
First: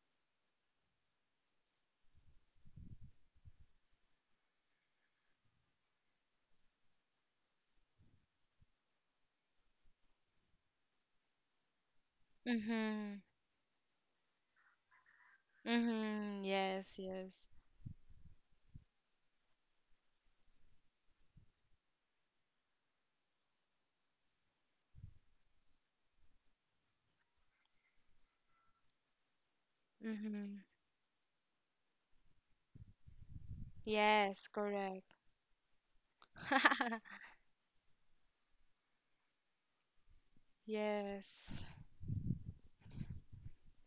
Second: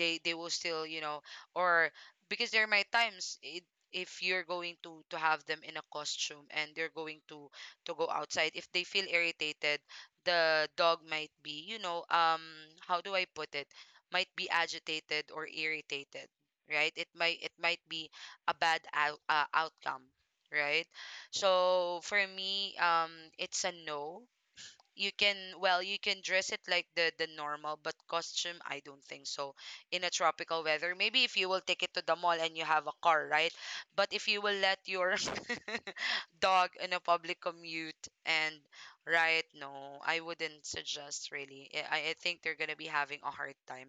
[SPEAKER 1] They will still or because there might times it, if you're going to have them in a costume and they're going to go outside, if they feel irritated, the dog might be, how do
[SPEAKER 2] Mhm.
[SPEAKER 1] I put it, might be agitated or irritated,
[SPEAKER 2] Mhm.
[SPEAKER 1] right?
[SPEAKER 2] Yes,
[SPEAKER 1] It might,
[SPEAKER 2] yes.
[SPEAKER 1] it might be a bad outcome, right? So for me, it's a no. You can, well, you can dress it like the normal, but costume, I don't think so in a
[SPEAKER 2] Mhm.
[SPEAKER 1] tropical weather. Maybe if you will take it to the mall and you have a car, right? But if you
[SPEAKER 2] Yes,
[SPEAKER 1] will let
[SPEAKER 2] correct.
[SPEAKER 1] your (laughs) dog in a
[SPEAKER 2] (laughs)
[SPEAKER 1] public commute and, right, no, I wouldn't suggest
[SPEAKER 2] Yes.
[SPEAKER 1] really. I think they're gonna be having a hard time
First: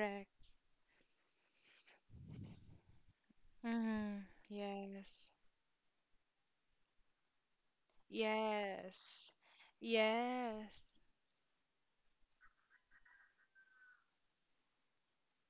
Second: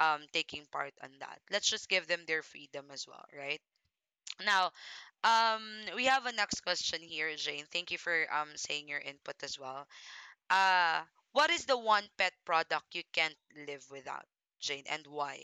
[SPEAKER 1] taking part on that. Let's just give them their freedom as well, right?
[SPEAKER 2] Mhm.
[SPEAKER 1] Now,
[SPEAKER 2] Yes.
[SPEAKER 1] um we have a next question here, Jane. Thank you for saying your
[SPEAKER 2] Yes.
[SPEAKER 1] input as well.
[SPEAKER 2] Yes.
[SPEAKER 1] uh, what is the one pet product you can't live without, Jane, and why?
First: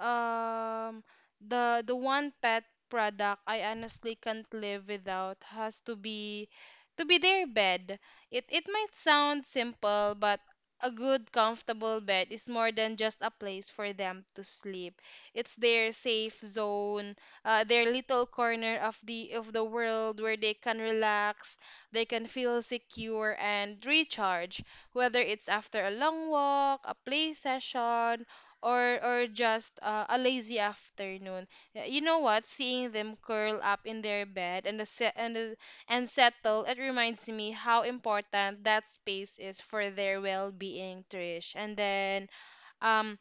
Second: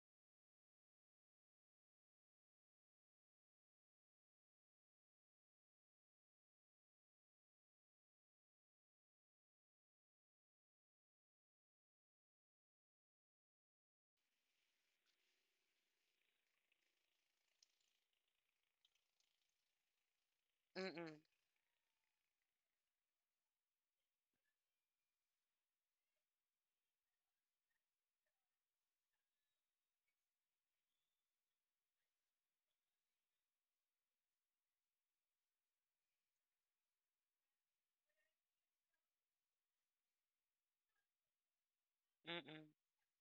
[SPEAKER 2] Um, the one pet product I honestly can't live without has to be their bed. It might sound simple, but a good comfortable bed is more than just a place for them to sleep. It's their safe zone, their little corner of the world where they can
[SPEAKER 1] Mm-mm,
[SPEAKER 2] relax, they can feel secure and recharge, whether it's after a long walk, a play session, or just a lazy afternoon. Y- You know what? Seeing them curl up in their bed and the se- and the, and settle, it reminds me how important that space is for their well-being, Trish. And then
[SPEAKER 1] mm-mm,
[SPEAKER 2] um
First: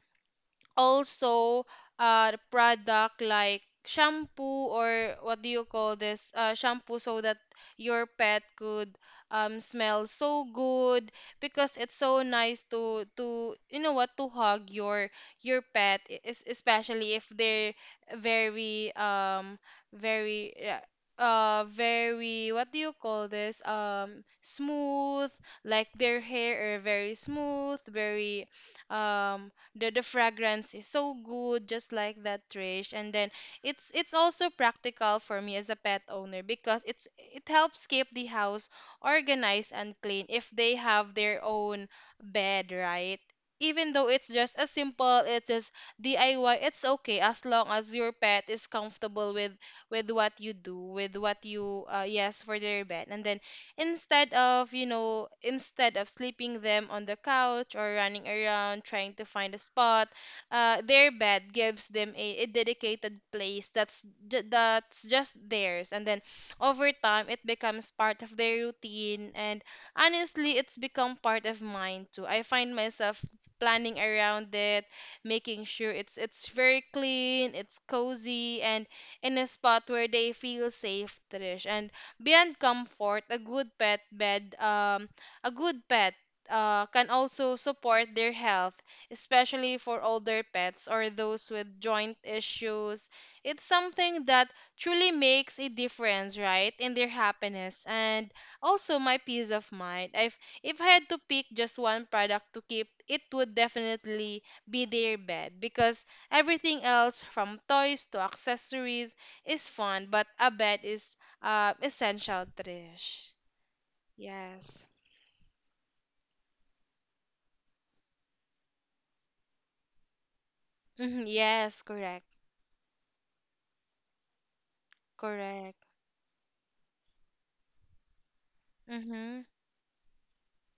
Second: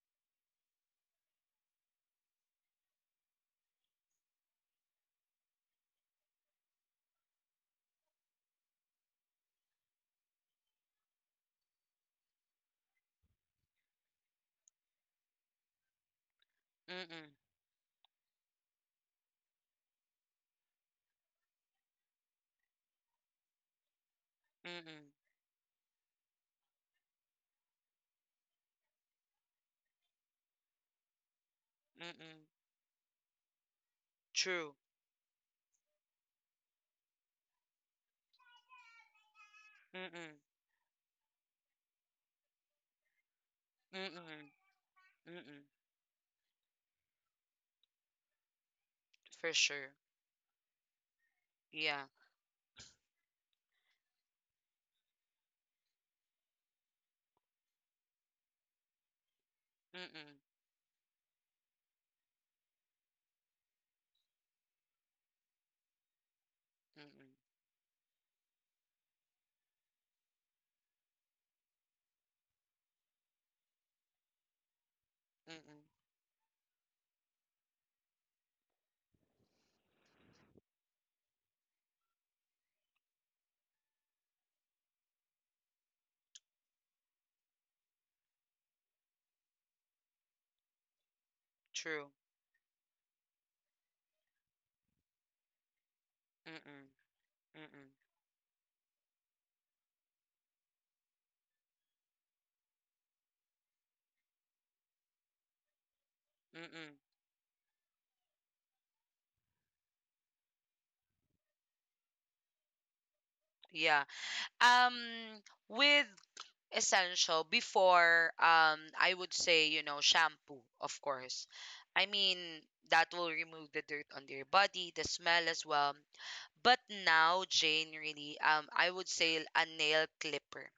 [SPEAKER 2] also the product like shampoo, or what do you call this, uh, shampoo, so that your pet could smell so good, because it's so nice to, you know what, to hug your pet, e- es- especially if
[SPEAKER 1] mm-mm,
[SPEAKER 2] they're very very very, what do you call this, um,
[SPEAKER 1] mm-mm,
[SPEAKER 2] smooth, like their hair are very smooth, very um the fragrance is so good, just like
[SPEAKER 1] mm-mm.
[SPEAKER 2] that, Trish. And then it's also
[SPEAKER 1] True.
[SPEAKER 2] practical for me as a pet owner, because it's it helps keep the house organized and clean
[SPEAKER 1] Mm-mm,
[SPEAKER 2] if they have their own bed, right? Even though it's
[SPEAKER 1] mm-mm,
[SPEAKER 2] just as simple, it's
[SPEAKER 1] mm-mm.
[SPEAKER 2] just DIY, it's okay as long as your pet is comfortable
[SPEAKER 1] For
[SPEAKER 2] with
[SPEAKER 1] sure.
[SPEAKER 2] with what you do, with what you,
[SPEAKER 1] Yeah.
[SPEAKER 2] yes, for their bed. And then instead of, you know, instead of sleeping them on the couch or running around trying to find a spot,
[SPEAKER 1] Mm-mm,
[SPEAKER 2] their bed gives them a dedicated place that's that's just theirs. And then over time
[SPEAKER 1] mm-mm,
[SPEAKER 2] it becomes part of their routine, and honestly it's become part of mine too. I find myself planning around it, making
[SPEAKER 1] mm-mm.
[SPEAKER 2] sure it's very clean, it's cozy, and in a spot where they feel safe, Trish. And beyond comfort, a good pet bed, a good pet can also support their health, especially for older pets or those with
[SPEAKER 1] True.
[SPEAKER 2] joint issues. It's something that truly makes a difference, right,
[SPEAKER 1] Mm-mm,
[SPEAKER 2] in their happiness
[SPEAKER 1] mm-mm,
[SPEAKER 2] and also my peace of mind. If I had to pick just one product to keep, it would definitely be their bed, because everything
[SPEAKER 1] mm-mm.
[SPEAKER 2] else from toys to accessories is fun, but a bed is, essential, Trish.
[SPEAKER 1] Yeah.
[SPEAKER 2] Yes.
[SPEAKER 1] Um, with essential before, I would say, shampoo, of
[SPEAKER 2] Hmm.
[SPEAKER 1] course.
[SPEAKER 2] Yes,
[SPEAKER 1] I
[SPEAKER 2] correct.
[SPEAKER 1] mean, that will remove the dirt on their body, the smell as
[SPEAKER 2] Correct.
[SPEAKER 1] well. But now, Jane, really, I would say
[SPEAKER 2] Mm-hmm.
[SPEAKER 1] a nail clipper,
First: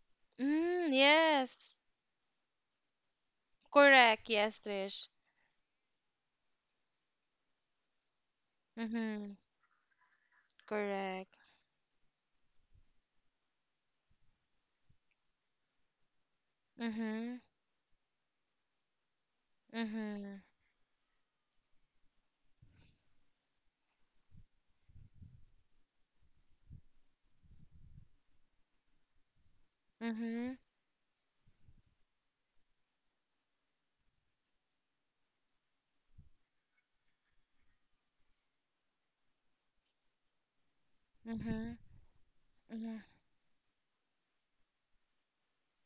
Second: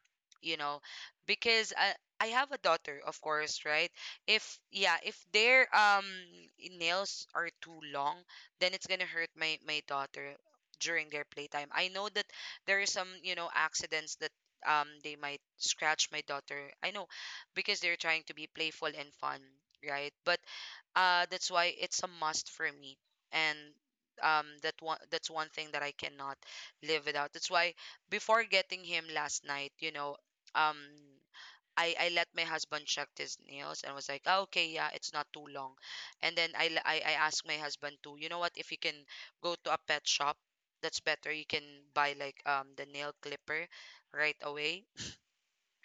[SPEAKER 1] you know,
[SPEAKER 2] Mm,
[SPEAKER 1] because
[SPEAKER 2] yes.
[SPEAKER 1] I have a daughter, of course, right?
[SPEAKER 2] Correct.
[SPEAKER 1] If,
[SPEAKER 2] Yes,
[SPEAKER 1] yeah,
[SPEAKER 2] Trish.
[SPEAKER 1] if their nails are too long, then it's gonna hurt
[SPEAKER 2] Mm-hmm.
[SPEAKER 1] my daughter during their
[SPEAKER 2] Correct.
[SPEAKER 1] playtime. I know that there is some accidents that they might scratch my daughter. I know
[SPEAKER 2] Mm-hmm.
[SPEAKER 1] because they're trying to be playful and fun, right? But
[SPEAKER 2] Mm-hmm.
[SPEAKER 1] that's why it's a must for me. And that's one thing that I cannot live without. That's why before getting him last night,
[SPEAKER 2] Mm-hmm.
[SPEAKER 1] um I let my husband check his nails and was like, "Ah, okay, yeah, it's not too long." And then I asked my husband to, you know what, if you can go to a pet shop, that's better. You can
[SPEAKER 2] Mm-hmm.
[SPEAKER 1] buy like the
[SPEAKER 2] Mm-hmm.
[SPEAKER 1] nail clipper right away,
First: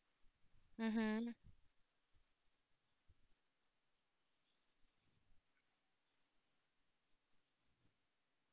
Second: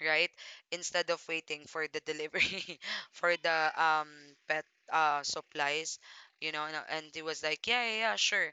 [SPEAKER 1] right? Instead of
[SPEAKER 2] Mm-hmm.
[SPEAKER 1] waiting for the delivery (laughs) for the pet supplies, and he was like, yeah, yeah, yeah, sure.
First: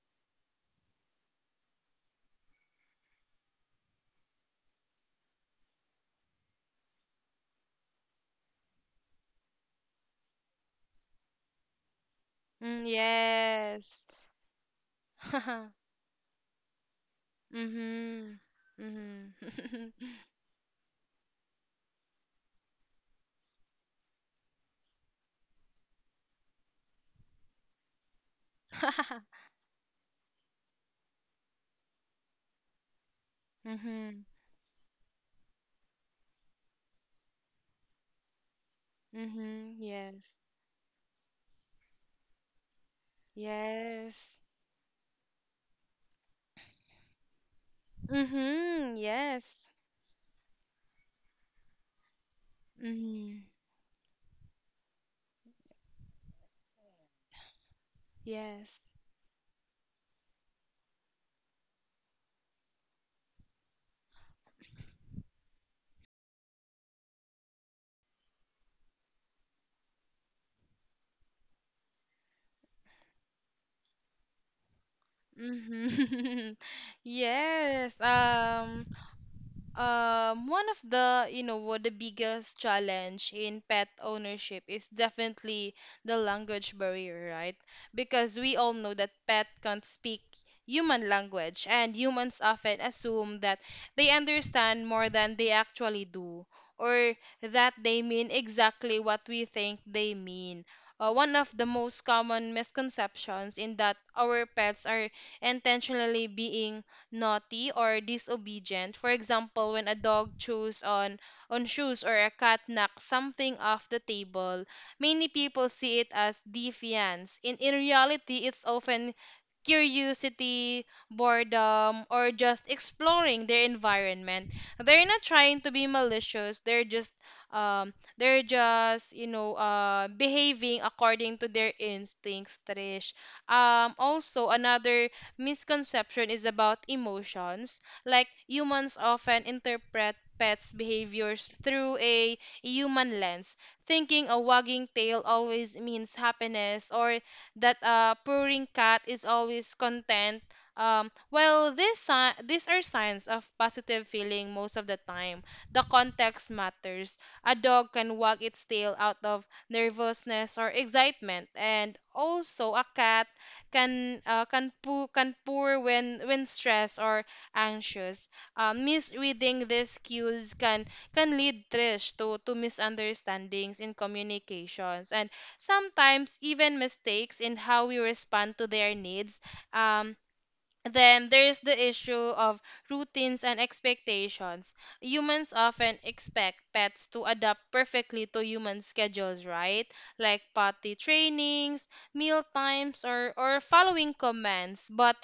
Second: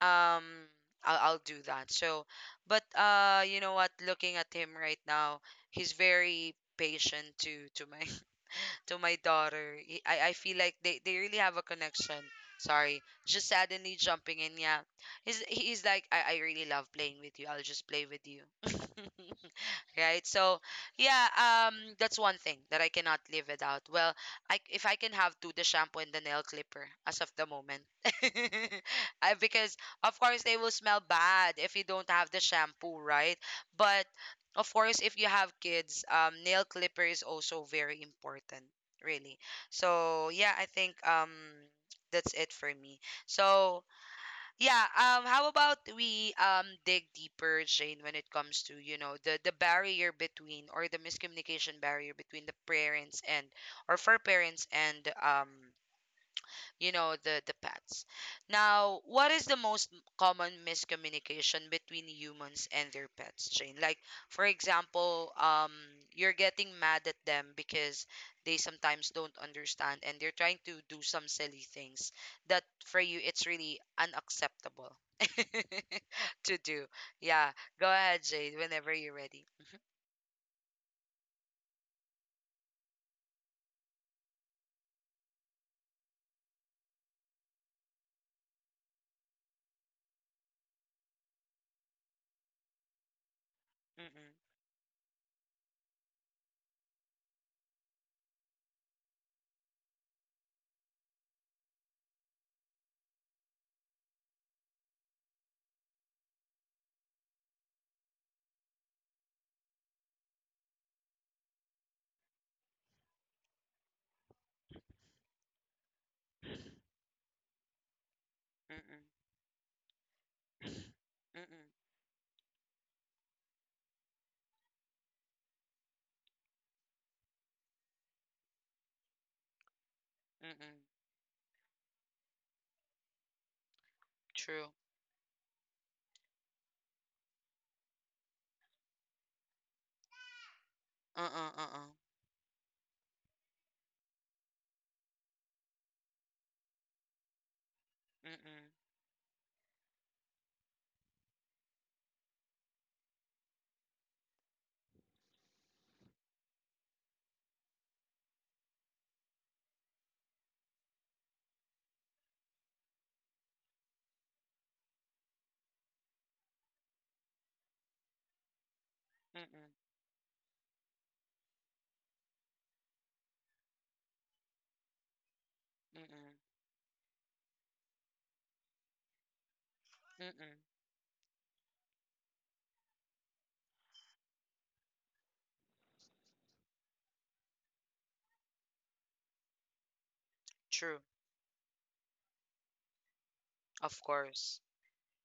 [SPEAKER 1] Um, I'll do that. So, but you know what? Looking at him right now, he's very patient to my (laughs) to my daughter. I feel like they really have a connection.
[SPEAKER 2] Mm,
[SPEAKER 1] Sorry, just suddenly
[SPEAKER 2] yes.
[SPEAKER 1] jumping in. Yeah, he's
[SPEAKER 2] (laughs)
[SPEAKER 1] like, I really love playing with you. I'll just play with
[SPEAKER 2] Mm-hmm.
[SPEAKER 1] you. (laughs)
[SPEAKER 2] Mm-hmm.
[SPEAKER 1] Right? So, yeah, that's one thing that I cannot live without. Well, I if I can have two, the shampoo and the nail clipper as of the moment, (laughs)
[SPEAKER 2] (laughs)
[SPEAKER 1] because of course they will smell bad if you don't have the shampoo, right? But
[SPEAKER 2] Mm-hmm.
[SPEAKER 1] of course, if you have kids, nail clipper is also very important, really.
[SPEAKER 2] Mm-hmm.
[SPEAKER 1] So
[SPEAKER 2] Yes.
[SPEAKER 1] yeah, I think that's it for me. So
[SPEAKER 2] Yes.
[SPEAKER 1] yeah, how about we dig deeper, Shane, when it comes to,
[SPEAKER 2] Mm-hmm.
[SPEAKER 1] you know, the
[SPEAKER 2] Yes.
[SPEAKER 1] barrier between, or the miscommunication barrier between the parents,
[SPEAKER 2] Mm-hmm.
[SPEAKER 1] and or for parents and the pets.
[SPEAKER 2] Yes.
[SPEAKER 1] Now, what is the most common miscommunication between humans and their pets, Jane? Like for example, you're getting mad at them because they sometimes don't understand and they're trying to do some silly things that for you it's really unacceptable (laughs)
[SPEAKER 2] Mhm.
[SPEAKER 1] to
[SPEAKER 2] (laughs)
[SPEAKER 1] do. Yeah, go
[SPEAKER 2] Yes.
[SPEAKER 1] ahead, Jane, whenever you're ready.
[SPEAKER 2] One of the, you know what, the biggest challenge in pet ownership is definitely the language barrier, right? Because we all know that pet can't speak human language, and humans often assume that they
[SPEAKER 1] Mm-mm.
[SPEAKER 2] understand more than they actually do, or that they mean exactly what we think they mean. One of the most common misconceptions in that our pets are intentionally being naughty or disobedient. For example, when a dog chews on shoes or a cat knocks something off the table, many people see it as defiance. In reality, it's
[SPEAKER 1] Mm-mm.
[SPEAKER 2] often curiosity,
[SPEAKER 1] Mm-mm.
[SPEAKER 2] boredom, or just exploring their environment. They're not trying to be malicious. They're just you know, uh, behaving
[SPEAKER 1] Mm-mm.
[SPEAKER 2] according to their instincts, Trish. Um, also
[SPEAKER 1] True.
[SPEAKER 2] another misconception is about emotions. Like humans often interpret pets' behaviors
[SPEAKER 1] Uh-uh, uh-uh.
[SPEAKER 2] through a human lens, thinking a wagging tail always means happiness or that a
[SPEAKER 1] Mm-mm.
[SPEAKER 2] purring cat is always content. Well, these, si- these are signs of positive feeling most of the time. The context matters. A dog can wag its tail out of nervousness or excitement, and also a cat can, can pour, can pour when stressed or anxious. Misreading
[SPEAKER 1] Mm-mm.
[SPEAKER 2] these cues can lead Trish to misunderstandings in communications and
[SPEAKER 1] Mm-mm.
[SPEAKER 2] sometimes even mistakes in how we respond to their needs. Um,
[SPEAKER 1] Mm-mm.
[SPEAKER 2] then there's the issue of routines and expectations. Humans often expect pets to adapt perfectly to human schedules, right? Like potty
[SPEAKER 1] True.
[SPEAKER 2] trainings, meal times, or
[SPEAKER 1] Of
[SPEAKER 2] following
[SPEAKER 1] course.
[SPEAKER 2] commands. But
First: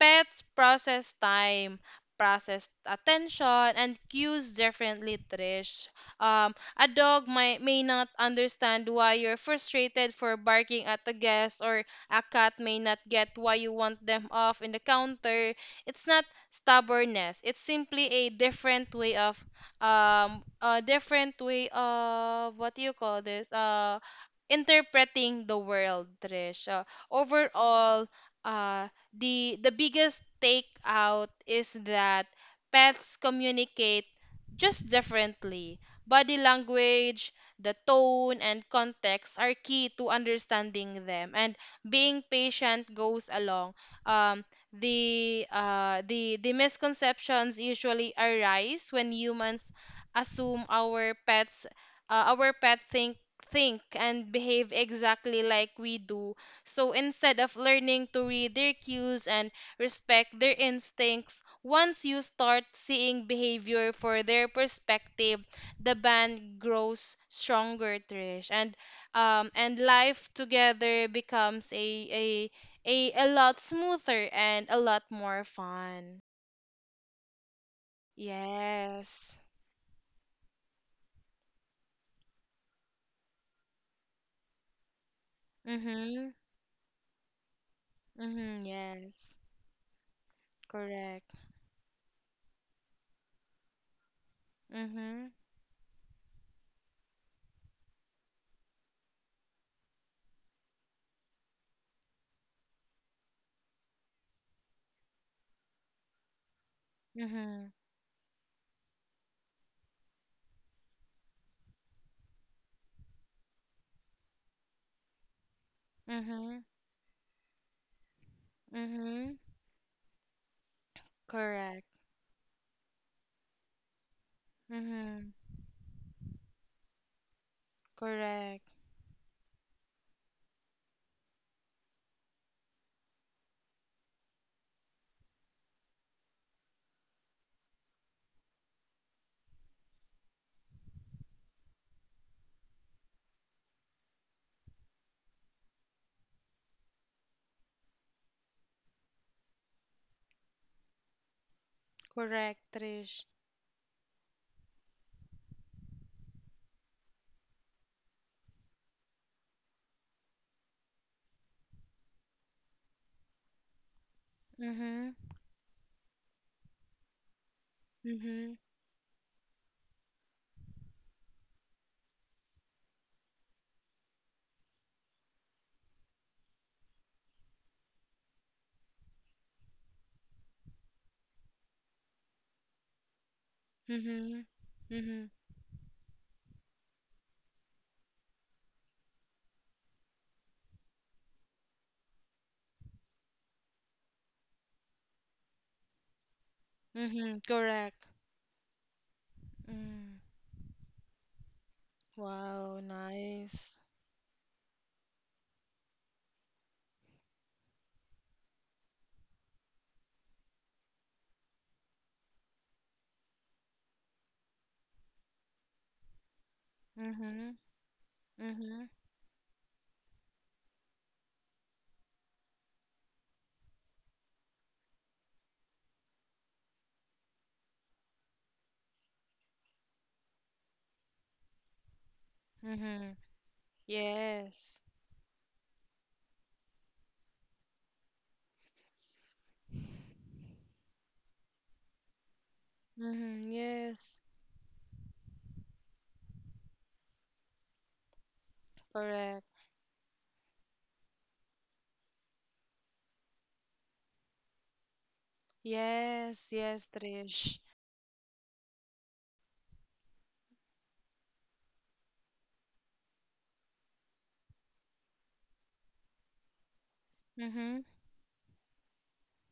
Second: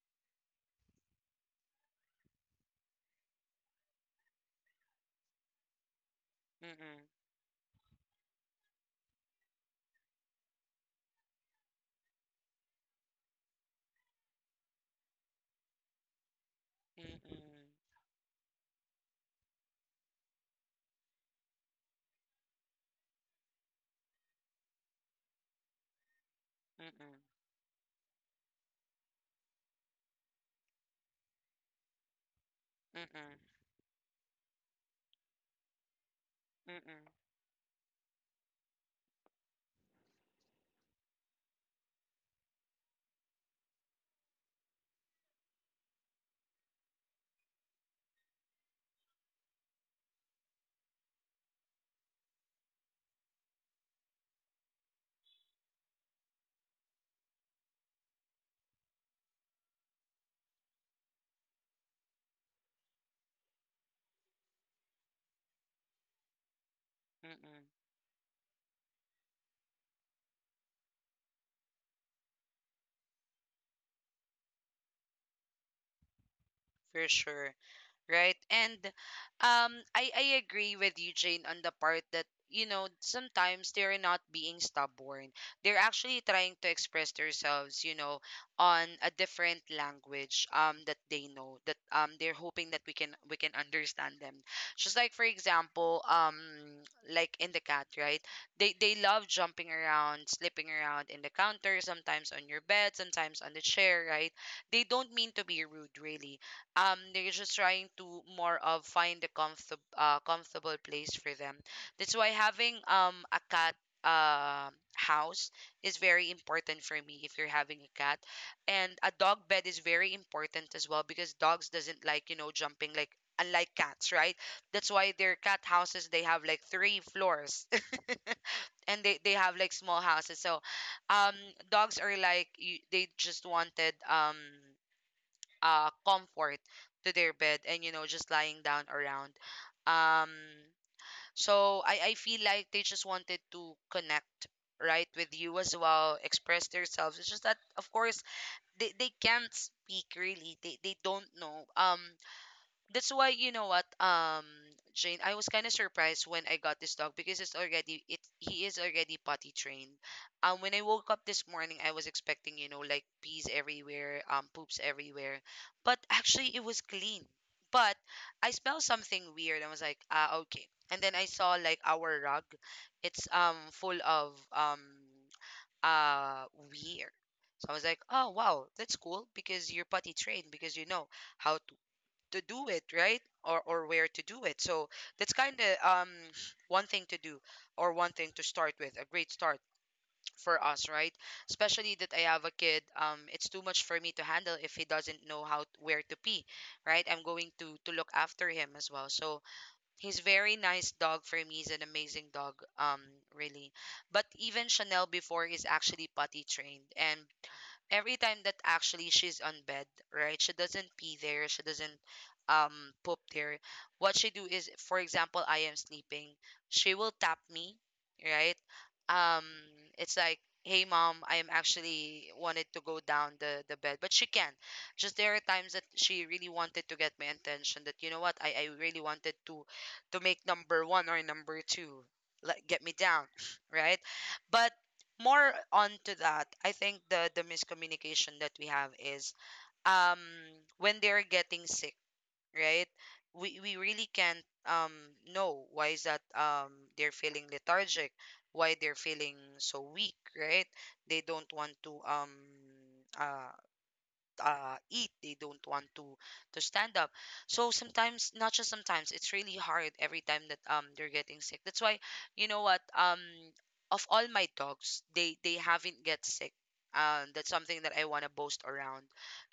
[SPEAKER 2] pets process time, process attention, and cues differently, Trish. A
[SPEAKER 1] Mm-mm.
[SPEAKER 2] dog might, may not understand why you're frustrated for barking at the guest, or a cat may not get why you want them off in the counter. It's not stubbornness. It's
[SPEAKER 1] Mm-mm.
[SPEAKER 2] simply a different way of what do you call this? Uh, interpreting the world, Trish.
[SPEAKER 1] Mm-mm.
[SPEAKER 2] Overall, uh, the biggest takeout is that pets
[SPEAKER 1] Mm-mm.
[SPEAKER 2] communicate just differently. Body
[SPEAKER 1] Mm-mm.
[SPEAKER 2] language, the tone and context are key to understanding them, and being patient goes along. Um, the misconceptions usually arise when humans assume our pets, our pet think and behave exactly like we do. So instead of learning to read their cues and respect their instincts, once you start seeing behavior for their perspective, the band grows
[SPEAKER 1] Mm-mm.
[SPEAKER 2] stronger, Trish. And life together becomes a a lot smoother and a lot more fun.
[SPEAKER 1] For sure. Right? And
[SPEAKER 2] Yes.
[SPEAKER 1] I agree with you, Jane, on the part that sometimes they're not being stubborn. They're actually
[SPEAKER 2] Mhm.
[SPEAKER 1] trying to express themselves,
[SPEAKER 2] Mhm.
[SPEAKER 1] on a
[SPEAKER 2] Yes.
[SPEAKER 1] different language that they
[SPEAKER 2] Correct.
[SPEAKER 1] know that they're hoping that we can understand them. Just like for
[SPEAKER 2] Mhm.
[SPEAKER 1] example, like in the cat, right? They love jumping around, slipping around in the counter, sometimes on your bed, sometimes on the chair, right? They don't mean to be rude, really. They're just
[SPEAKER 2] Mhm.
[SPEAKER 1] trying to, more of, find a comfortable place for them. That's why having a cat uh, house is very
[SPEAKER 2] Mhm.
[SPEAKER 1] important for me if you're having a cat. And a
[SPEAKER 2] Mhm.
[SPEAKER 1] dog bed is very important as well because dogs
[SPEAKER 2] Correct.
[SPEAKER 1] doesn't like, jumping, like, unlike cats, right? That's why
[SPEAKER 2] Mhm.
[SPEAKER 1] their cat houses, they have like three floors (laughs)
[SPEAKER 2] Correct.
[SPEAKER 1] and they have like small houses. So um dogs are like you, they just wanted comfort to their bed, and just lying down around. um so I feel like they just wanted to connect, right, with you as well, express themselves. It's just that, of course, they can't speak really. They don't know.
[SPEAKER 2] Correct,
[SPEAKER 1] That's
[SPEAKER 2] Trish.
[SPEAKER 1] why, you know what, Jane, I was kind of surprised when I got this dog because it's already it he is already potty trained. When I woke up this morning, I was expecting, you know, like pees everywhere, poops
[SPEAKER 2] Mhm.
[SPEAKER 1] everywhere. But actually it was clean. But I
[SPEAKER 2] Mhm.
[SPEAKER 1] smelled something weird and was like, ah, okay, and then I saw like our rug, it's full of uh weird. So I was like, oh wow, that's cool, because you're potty trained, because you know how to do it, right? Or where to do
[SPEAKER 2] Mhm.
[SPEAKER 1] it. So
[SPEAKER 2] Mhm.
[SPEAKER 1] that's kind of one thing to do, or one thing to start with. A great start for us, right? Especially that I have a kid. It's too much for me to handle if he doesn't know how, where to pee, right? I'm
[SPEAKER 2] Mhm.
[SPEAKER 1] going to look
[SPEAKER 2] Correct.
[SPEAKER 1] after him as well. So
[SPEAKER 2] Mm.
[SPEAKER 1] he's very nice dog for me. He's an amazing dog.
[SPEAKER 2] Wow,
[SPEAKER 1] Really.
[SPEAKER 2] nice.
[SPEAKER 1] But even Chanel before is actually potty trained. And every time that actually she's on bed, right? She doesn't pee there. She doesn't um poop there. What she do is, for example, I am sleeping. She will tap
[SPEAKER 2] Mhm.
[SPEAKER 1] me, right?
[SPEAKER 2] Mhm.
[SPEAKER 1] Um, it's like, hey mom, I am actually wanted to go down the bed, but she can't. Just there are times that she really wanted to get my attention. That, you know what, I really wanted to make number one or number two, like get me
[SPEAKER 2] Mhm.
[SPEAKER 1] down, (laughs) right? But
[SPEAKER 2] Yes.
[SPEAKER 1] more onto that, I think the miscommunication that we have is, um when they're getting sick, right?
[SPEAKER 2] Mm-hmm.
[SPEAKER 1] We really
[SPEAKER 2] Yes.
[SPEAKER 1] can't know why is that they're feeling lethargic, why they're feeling
[SPEAKER 2] Correct.
[SPEAKER 1] so weak, right? They don't want to, uh eat. They don't want to
[SPEAKER 2] Yes.
[SPEAKER 1] to
[SPEAKER 2] Yes,
[SPEAKER 1] stand up.
[SPEAKER 2] Trish.
[SPEAKER 1] So sometimes, not just sometimes, it's really hard every time that they're getting sick. That's why, you know what, of all my dogs, they haven't get sick. That's something
[SPEAKER 2] Mm-hmm.
[SPEAKER 1] that I want to boast around,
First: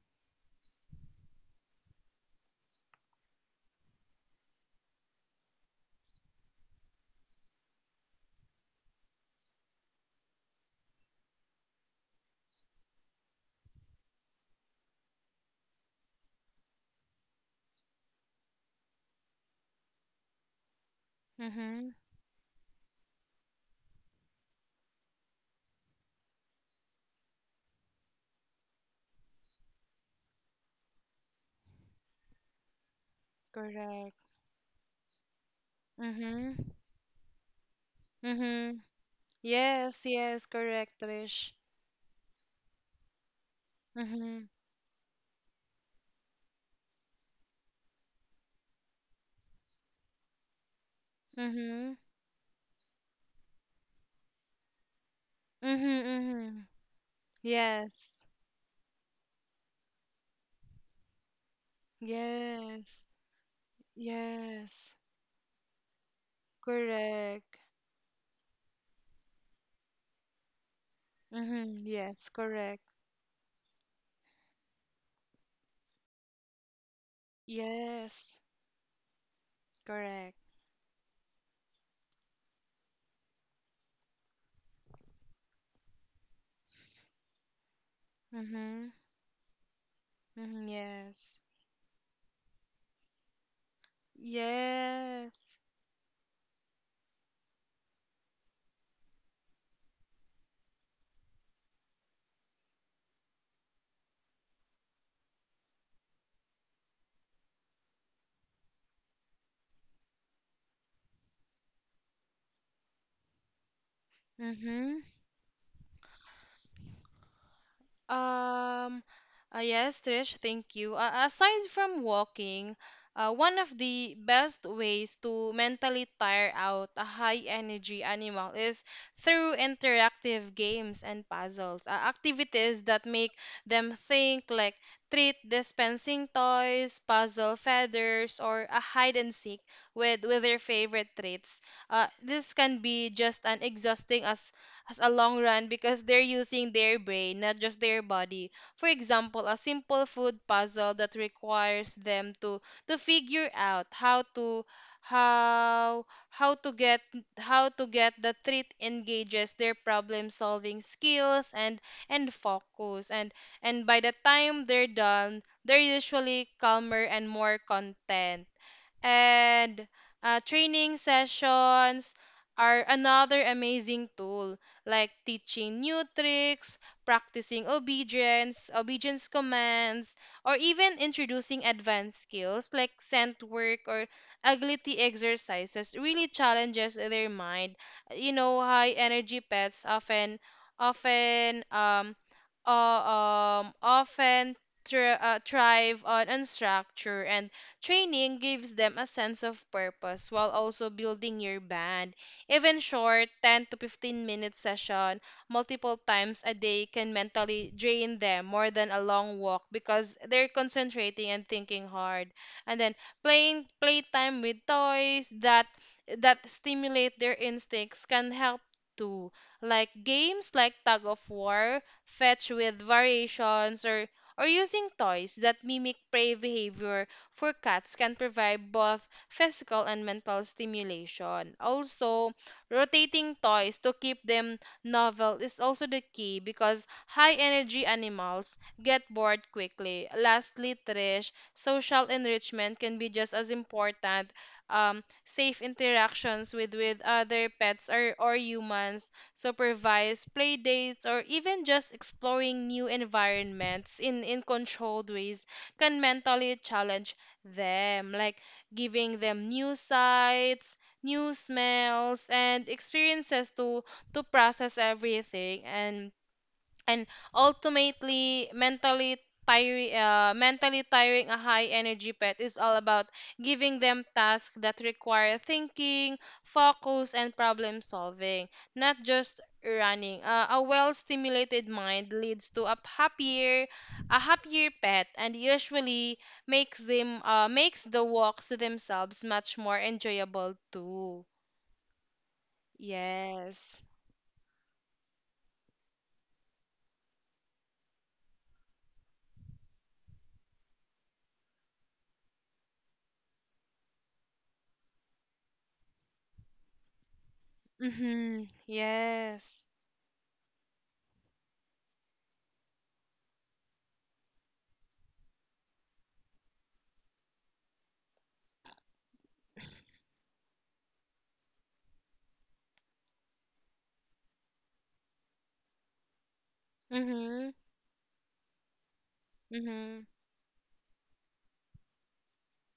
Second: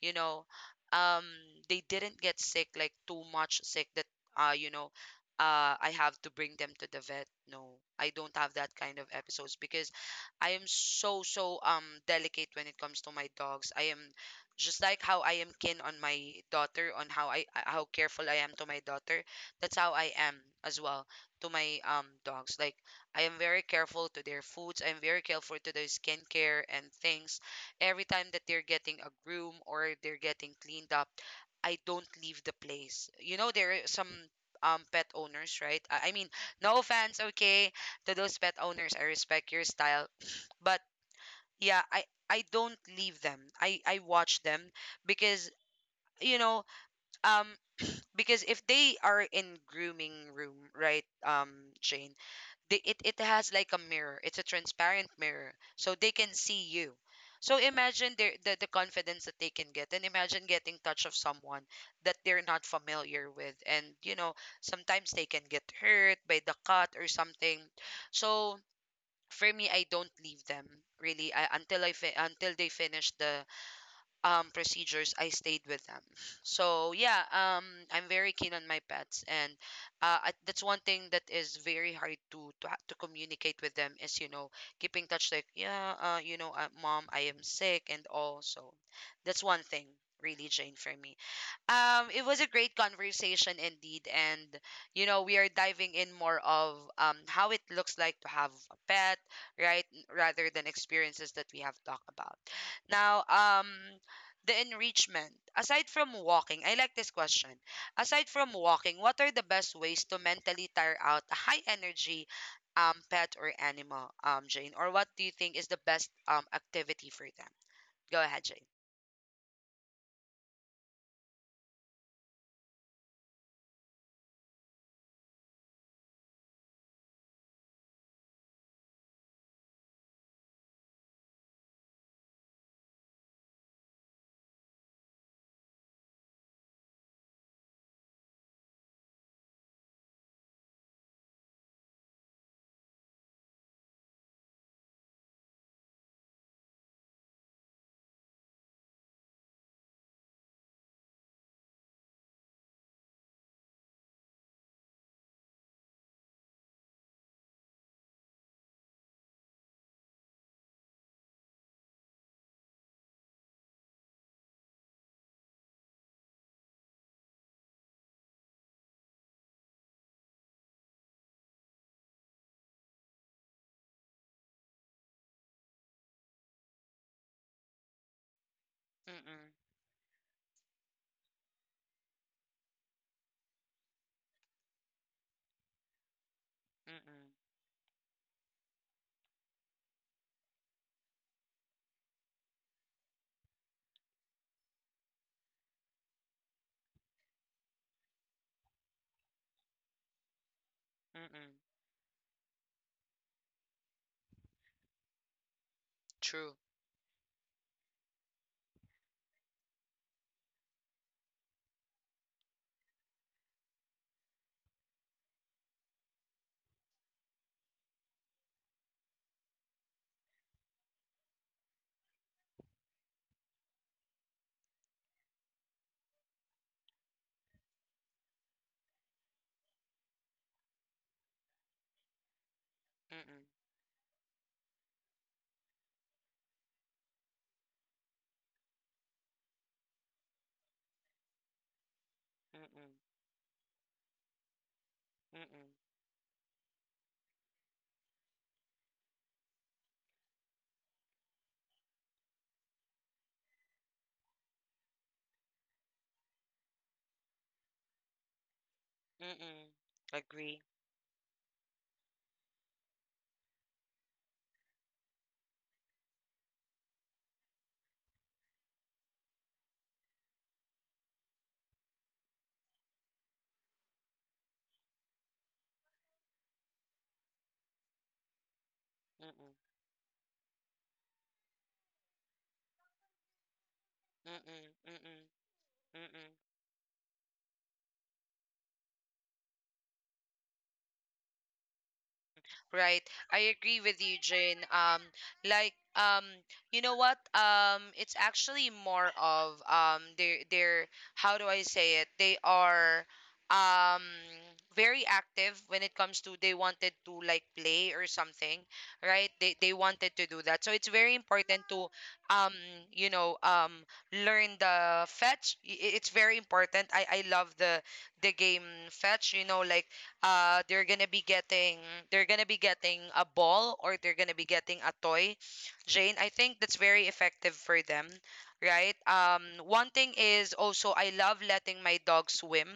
[SPEAKER 1] you know. um they didn't get sick, like too much sick that, you know, I have to bring them to the vet, no. I don't have that kind of episodes because I am so delicate when it comes to my dogs. I am just like how I am keen on my daughter, on how I how careful I am to my daughter, that's how I am as well to my
[SPEAKER 2] Mm-hmm.
[SPEAKER 1] dogs. Like, I am very careful to their foods. I am very careful to their skincare and things. Every time that they're getting a groom or they're getting cleaned up, I don't leave the place. You know, there are some
[SPEAKER 2] Correct.
[SPEAKER 1] pet owners, right? I mean,
[SPEAKER 2] Mm-hmm.
[SPEAKER 1] no offense, okay, to those pet
[SPEAKER 2] Mm-hmm.
[SPEAKER 1] owners. I respect your
[SPEAKER 2] Yes.
[SPEAKER 1] style,
[SPEAKER 2] Yes.
[SPEAKER 1] (sniffs) but
[SPEAKER 2] Correct, Trish.
[SPEAKER 1] yeah, I don't leave them. I watch
[SPEAKER 2] Mm-hmm.
[SPEAKER 1] them. Because, you know, um because if they are in grooming room, right?
[SPEAKER 2] Mm-hmm.
[SPEAKER 1] Jane, it has like a mirror. It's a transparent mirror, so
[SPEAKER 2] Mm-hmm.
[SPEAKER 1] they can
[SPEAKER 2] Mm-hmm.
[SPEAKER 1] see you. So imagine
[SPEAKER 2] Yes.
[SPEAKER 1] the confidence that they can get, and imagine getting touch of someone that they're not
[SPEAKER 2] Yes.
[SPEAKER 1] familiar with. And, you know,
[SPEAKER 2] Yes.
[SPEAKER 1] sometimes they can get hurt by the cut or
[SPEAKER 2] Correct.
[SPEAKER 1] something. So for me, I don't leave them, really. I,
[SPEAKER 2] Mm-hmm.
[SPEAKER 1] until I fi-
[SPEAKER 2] Yes.
[SPEAKER 1] until they
[SPEAKER 2] Correct.
[SPEAKER 1] finish the procedures. I stayed with them. So yeah, I'm very
[SPEAKER 2] Yes.
[SPEAKER 1] keen on my pets, and
[SPEAKER 2] Correct.
[SPEAKER 1] that's one thing that is very hard to communicate with them, is, you know, keeping touch, like, yeah, you know, mom, I am sick and all. So
[SPEAKER 2] Mm-hmm.
[SPEAKER 1] that's one thing really,
[SPEAKER 2] Mm-hmm.
[SPEAKER 1] Jane, for me.
[SPEAKER 2] Yes.
[SPEAKER 1] It was a great conversation indeed, and you know we are
[SPEAKER 2] Yes.
[SPEAKER 1] diving in more of how it looks like to have a pet, right? Rather than experiences that we have talked about. Now, the enrichment. Aside from walking, I like this question. Aside from walking, what are the best ways to mentally tire out a high energy pet or animal, Jane? Or
[SPEAKER 2] Mm-hmm.
[SPEAKER 1] what do you think is the best activity for them? Go ahead, Jane.
[SPEAKER 2] Um, yes, Trish, thank you. Aside from walking, one of the best ways to mentally tire out a high energy animal is through interactive games and puzzles, activities that make them think, like treat dispensing toys, puzzle feathers, or a hide and seek with their favorite treats. This can be just as exhausting as a long run, because they're using their brain, not just their body. For example, a simple food puzzle that requires them to figure out how to how how to get how to get the treat engages their problem solving skills and focus. And by the time they're done, they're usually calmer and more content. And training sessions are another amazing tool, like teaching new tricks, practicing obedience
[SPEAKER 1] Mm-mm,
[SPEAKER 2] commands, or even introducing advanced skills like scent work or agility exercises, really challenges their
[SPEAKER 1] mm-mm,
[SPEAKER 2] mind. You know, high energy pets often um uh, often thrive on unstructure, and training gives them a sense of purpose while also building your
[SPEAKER 1] mm-mm.
[SPEAKER 2] band. Even short 10 to 15 minute session multiple times a
[SPEAKER 1] True.
[SPEAKER 2] day can mentally drain them more than a long walk, because they're concentrating and thinking hard. And then playing playtime with toys that that stimulate their instincts can help too. Like games like tug of war, fetch with variations, or using toys that mimic prey behavior for cats, can provide both physical and mental stimulation. Also, rotating
[SPEAKER 1] Mm-mm,
[SPEAKER 2] toys to keep them novel is also the key, because high energy animals get bored quickly. Lastly, Trish, social enrichment
[SPEAKER 1] mm-mm,
[SPEAKER 2] can be just as important. Um, safe
[SPEAKER 1] mm-mm,
[SPEAKER 2] interactions with other pets or humans, supervised play dates, or even just exploring new environments in controlled ways can mentally challenge them, like giving them
[SPEAKER 1] mm-mm.
[SPEAKER 2] new
[SPEAKER 1] Agree.
[SPEAKER 2] sights, new smells, and experiences to process everything. And ultimately mentally tiring mentally tiring a high energy pet is all about giving them tasks that require thinking focus and problem solving, not just
[SPEAKER 1] Mm-mm,
[SPEAKER 2] running. A well stimulated mind leads to a happier
[SPEAKER 1] mm-mm,
[SPEAKER 2] pet
[SPEAKER 1] mm-mm,
[SPEAKER 2] and usually
[SPEAKER 1] mm-mm.
[SPEAKER 2] makes them makes the walks themselves much more enjoyable too.
[SPEAKER 1] Right. I
[SPEAKER 2] Yes.
[SPEAKER 1] agree with you, Jane. Like, you know what? It's actually more of they're how do I say it? They are um very active when it comes to they wanted to like play or
[SPEAKER 2] Mhm.
[SPEAKER 1] something, right?
[SPEAKER 2] Yes.
[SPEAKER 1] They wanted to do that. So it's very important to um, you know, um, learn the fetch. It's very important. I love the game fetch. You know, like they're gonna be getting they're gonna be getting a ball or they're gonna be getting a toy. Jane, I think that's very
[SPEAKER 2] Mhm.
[SPEAKER 1] effective for them, right? One
[SPEAKER 2] Mhm.
[SPEAKER 1] thing is also I love letting my dog swim,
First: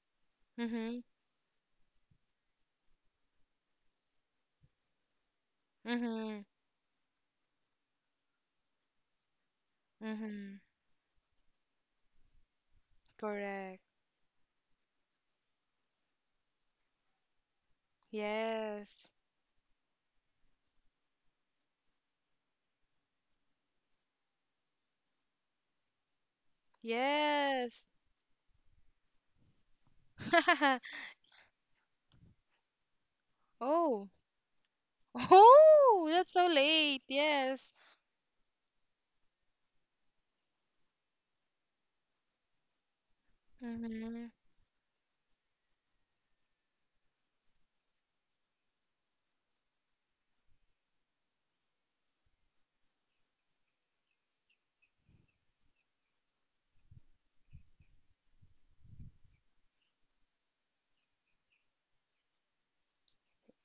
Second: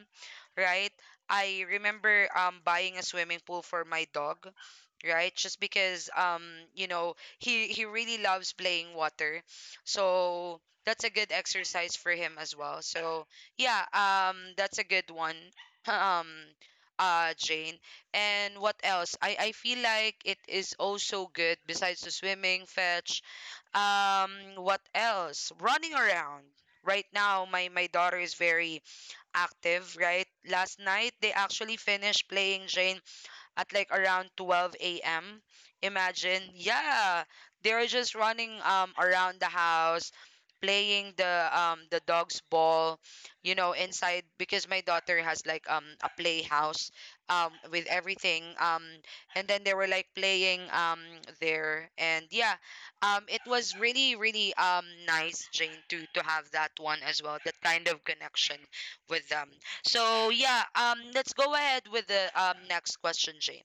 [SPEAKER 1] right?
[SPEAKER 2] Mhm.
[SPEAKER 1] I remember buying a swimming pool for my dog, right? Just because
[SPEAKER 2] Mhm.
[SPEAKER 1] you know he really loves playing water, so
[SPEAKER 2] Mhm.
[SPEAKER 1] that's a good exercise for him as well. So
[SPEAKER 2] Correct.
[SPEAKER 1] yeah, that's a good one. (laughs) (clears throat) um Jane. And what
[SPEAKER 2] Yes.
[SPEAKER 1] else? I feel like it is also good besides the swimming, fetch. Um, what else? Running around. Right now, my
[SPEAKER 2] Yes.
[SPEAKER 1] my daughter is very active. Right, last
[SPEAKER 2] (laughs)
[SPEAKER 1] night they actually finished playing, Jane, at like
[SPEAKER 2] Oh.
[SPEAKER 1] around 12 a.m.
[SPEAKER 2] Oh, that's
[SPEAKER 1] Imagine,
[SPEAKER 2] so late.
[SPEAKER 1] yeah,
[SPEAKER 2] Yes.
[SPEAKER 1] they're just running around the house, playing the dog's ball, you know, inside
[SPEAKER 2] Mhm.
[SPEAKER 1] because my daughter has like a playhouse with everything, and then they were like playing there. And yeah, it was really nice, Jane, to have that one as well, that kind of connection with them. So yeah, let's go ahead with the next question, Jane.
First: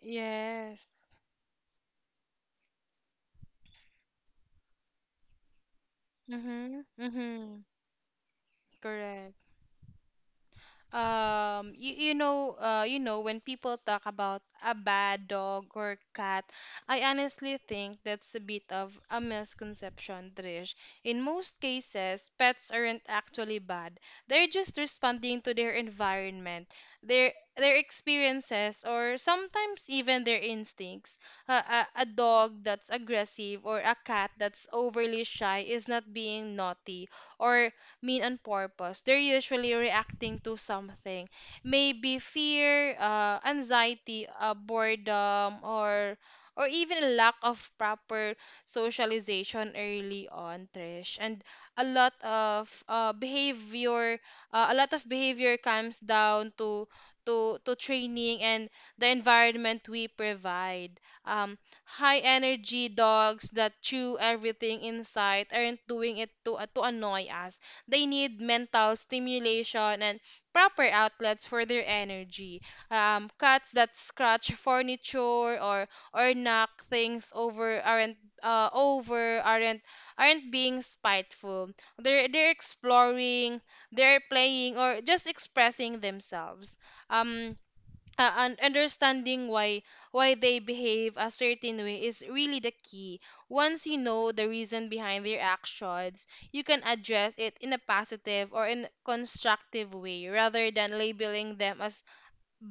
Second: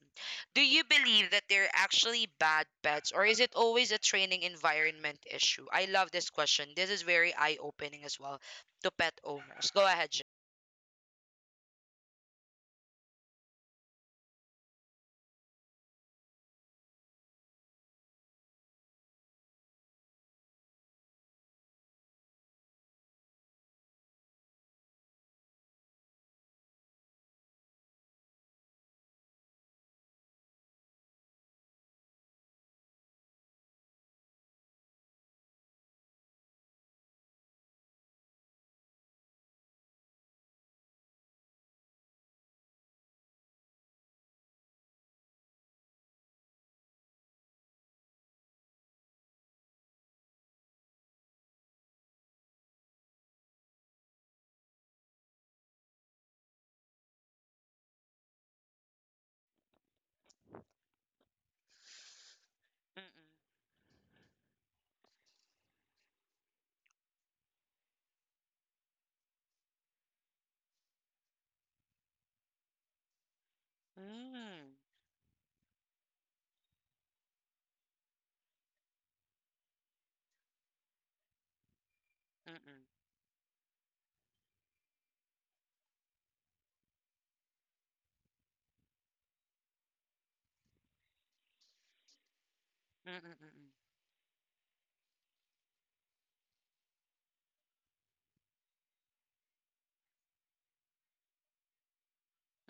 [SPEAKER 1] Do you
[SPEAKER 2] Yes.
[SPEAKER 1] believe that they're actually bad pets, or is it always a training environment issue? I love this question.
[SPEAKER 2] Mhm.
[SPEAKER 1] This is very
[SPEAKER 2] Mhm.
[SPEAKER 1] eye-opening as well to pet
[SPEAKER 2] Correct.
[SPEAKER 1] owners. Go ahead, Jane.
[SPEAKER 2] You, you know, when people talk about a bad dog or cat, I honestly think that's a bit of a misconception, Trish. In most cases, pets aren't actually bad, they're just responding to their environment, their experiences, or sometimes even their instincts. A dog that's aggressive or a cat that's overly shy is not being naughty or mean on purpose. They're usually reacting to something, maybe fear, anxiety, boredom, or even a lack of proper socialization early on, Trish. And a lot of a lot of behavior comes down to to training and the environment we provide. Um, High energy
[SPEAKER 1] Mm-mm.
[SPEAKER 2] dogs that chew everything in sight aren't doing it to annoy us, they need mental stimulation and proper outlets for their energy. Cats that scratch furniture or knock things over aren't being spiteful. They're
[SPEAKER 1] Mm. Mm-mm.
[SPEAKER 2] exploring, they're playing, or just expressing themselves. Um, and understanding why they behave a certain way is really the key.
[SPEAKER 1] Mm-mm.
[SPEAKER 2] Once you know the reason behind their actions, you can address it in a positive or in constructive way rather than labeling them as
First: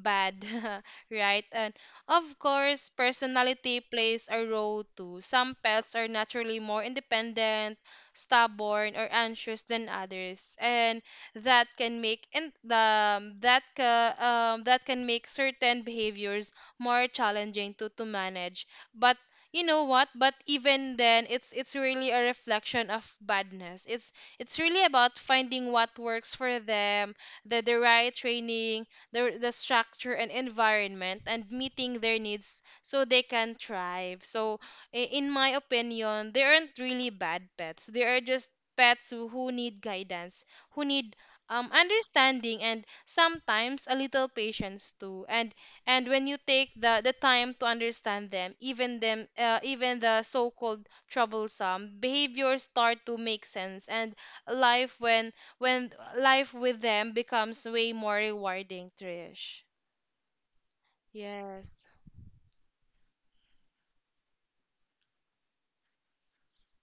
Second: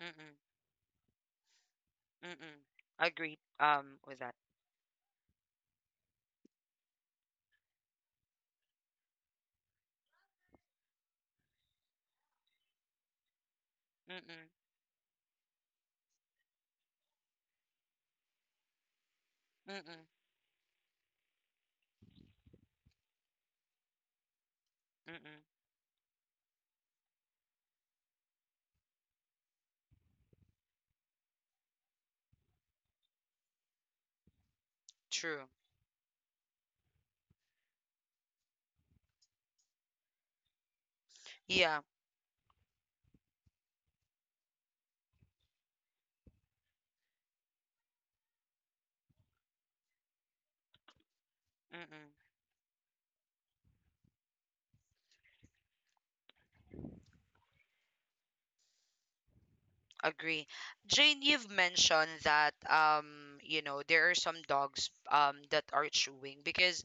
[SPEAKER 1] Mm-mm. Mm-mm.
[SPEAKER 2] (laughs) right? And of
[SPEAKER 1] Mm-mm.
[SPEAKER 2] course,
[SPEAKER 1] Agreed
[SPEAKER 2] personality
[SPEAKER 1] with
[SPEAKER 2] plays
[SPEAKER 1] that.
[SPEAKER 2] a role too. Some pets are naturally more independent, stubborn, or anxious than others, and that can make and um that ca,
[SPEAKER 1] Mm-mm.
[SPEAKER 2] that can make certain behaviors more challenging to manage. But you know
[SPEAKER 1] Mm-mm.
[SPEAKER 2] what? But even then, it's really a reflection of badness. It's really about
[SPEAKER 1] Mm-mm.
[SPEAKER 2] finding what works for them, the the right training, the structure and environment, and meeting their needs so they can thrive. So, in
[SPEAKER 1] True.
[SPEAKER 2] my opinion, they aren't really bad pets. They are just pets who need guidance, who need
[SPEAKER 1] Yeah.
[SPEAKER 2] understanding, and sometimes a little patience too. And when you take the time to understand them, even the so-called troublesome
[SPEAKER 1] Mm-mm.
[SPEAKER 2] behaviors start to make sense. And life when life with them becomes way more rewarding, Trish.
[SPEAKER 1] Agree. Jane, you've
[SPEAKER 2] Yes.
[SPEAKER 1] mentioned that you know, there are some dogs that are chewing because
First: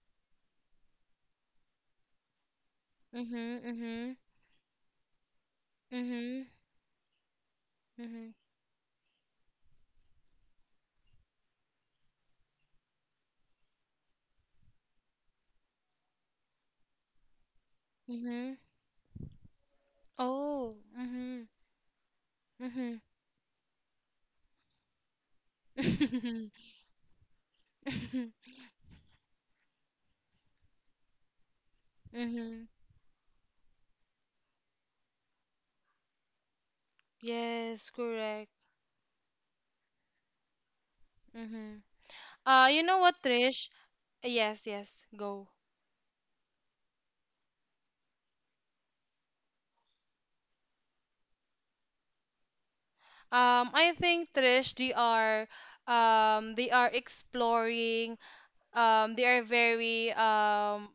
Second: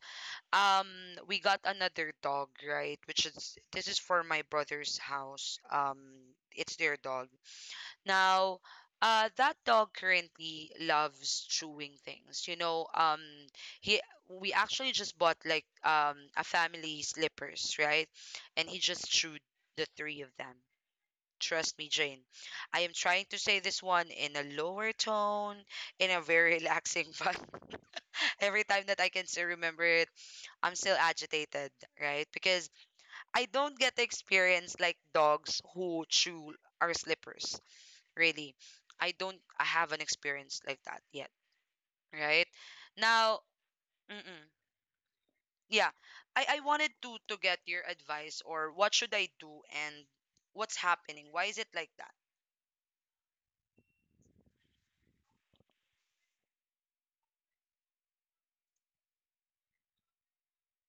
[SPEAKER 1] um we got another dog, right? Which is
[SPEAKER 2] Mhm.
[SPEAKER 1] this is
[SPEAKER 2] Mhm.
[SPEAKER 1] for my brother's house.
[SPEAKER 2] Mhm.
[SPEAKER 1] It's their dog.
[SPEAKER 2] Mhm.
[SPEAKER 1] Now, that dog currently loves chewing things. You know, he, we actually just bought like a family slippers, right?
[SPEAKER 2] Mhm.
[SPEAKER 1] And he just chewed the three of them.
[SPEAKER 2] Oh. Mhm.
[SPEAKER 1] Trust me, Jane. I am
[SPEAKER 2] Mhm.
[SPEAKER 1] trying to say this one in a lower tone,
[SPEAKER 2] (laughs)
[SPEAKER 1] in a
[SPEAKER 2] Mhm.
[SPEAKER 1] very relaxing (laughs) vibe. Every time that I can still remember it, I'm still agitated, right?
[SPEAKER 2] Mhm.
[SPEAKER 1] Because I don't get to experience like dogs who chew our slippers,
[SPEAKER 2] Yes, correct.
[SPEAKER 1] really. I don't, I have not experienced like that yet,
[SPEAKER 2] Mhm.
[SPEAKER 1] right?
[SPEAKER 2] You know what,
[SPEAKER 1] Now,
[SPEAKER 2] Trish?
[SPEAKER 1] mm-mm,
[SPEAKER 2] Yes, yes, go.
[SPEAKER 1] yeah, I wanted to get your advice or what should I do, and what's happening? Why is it like that?
[SPEAKER 2] I think, Trish, they are exploring. They are very um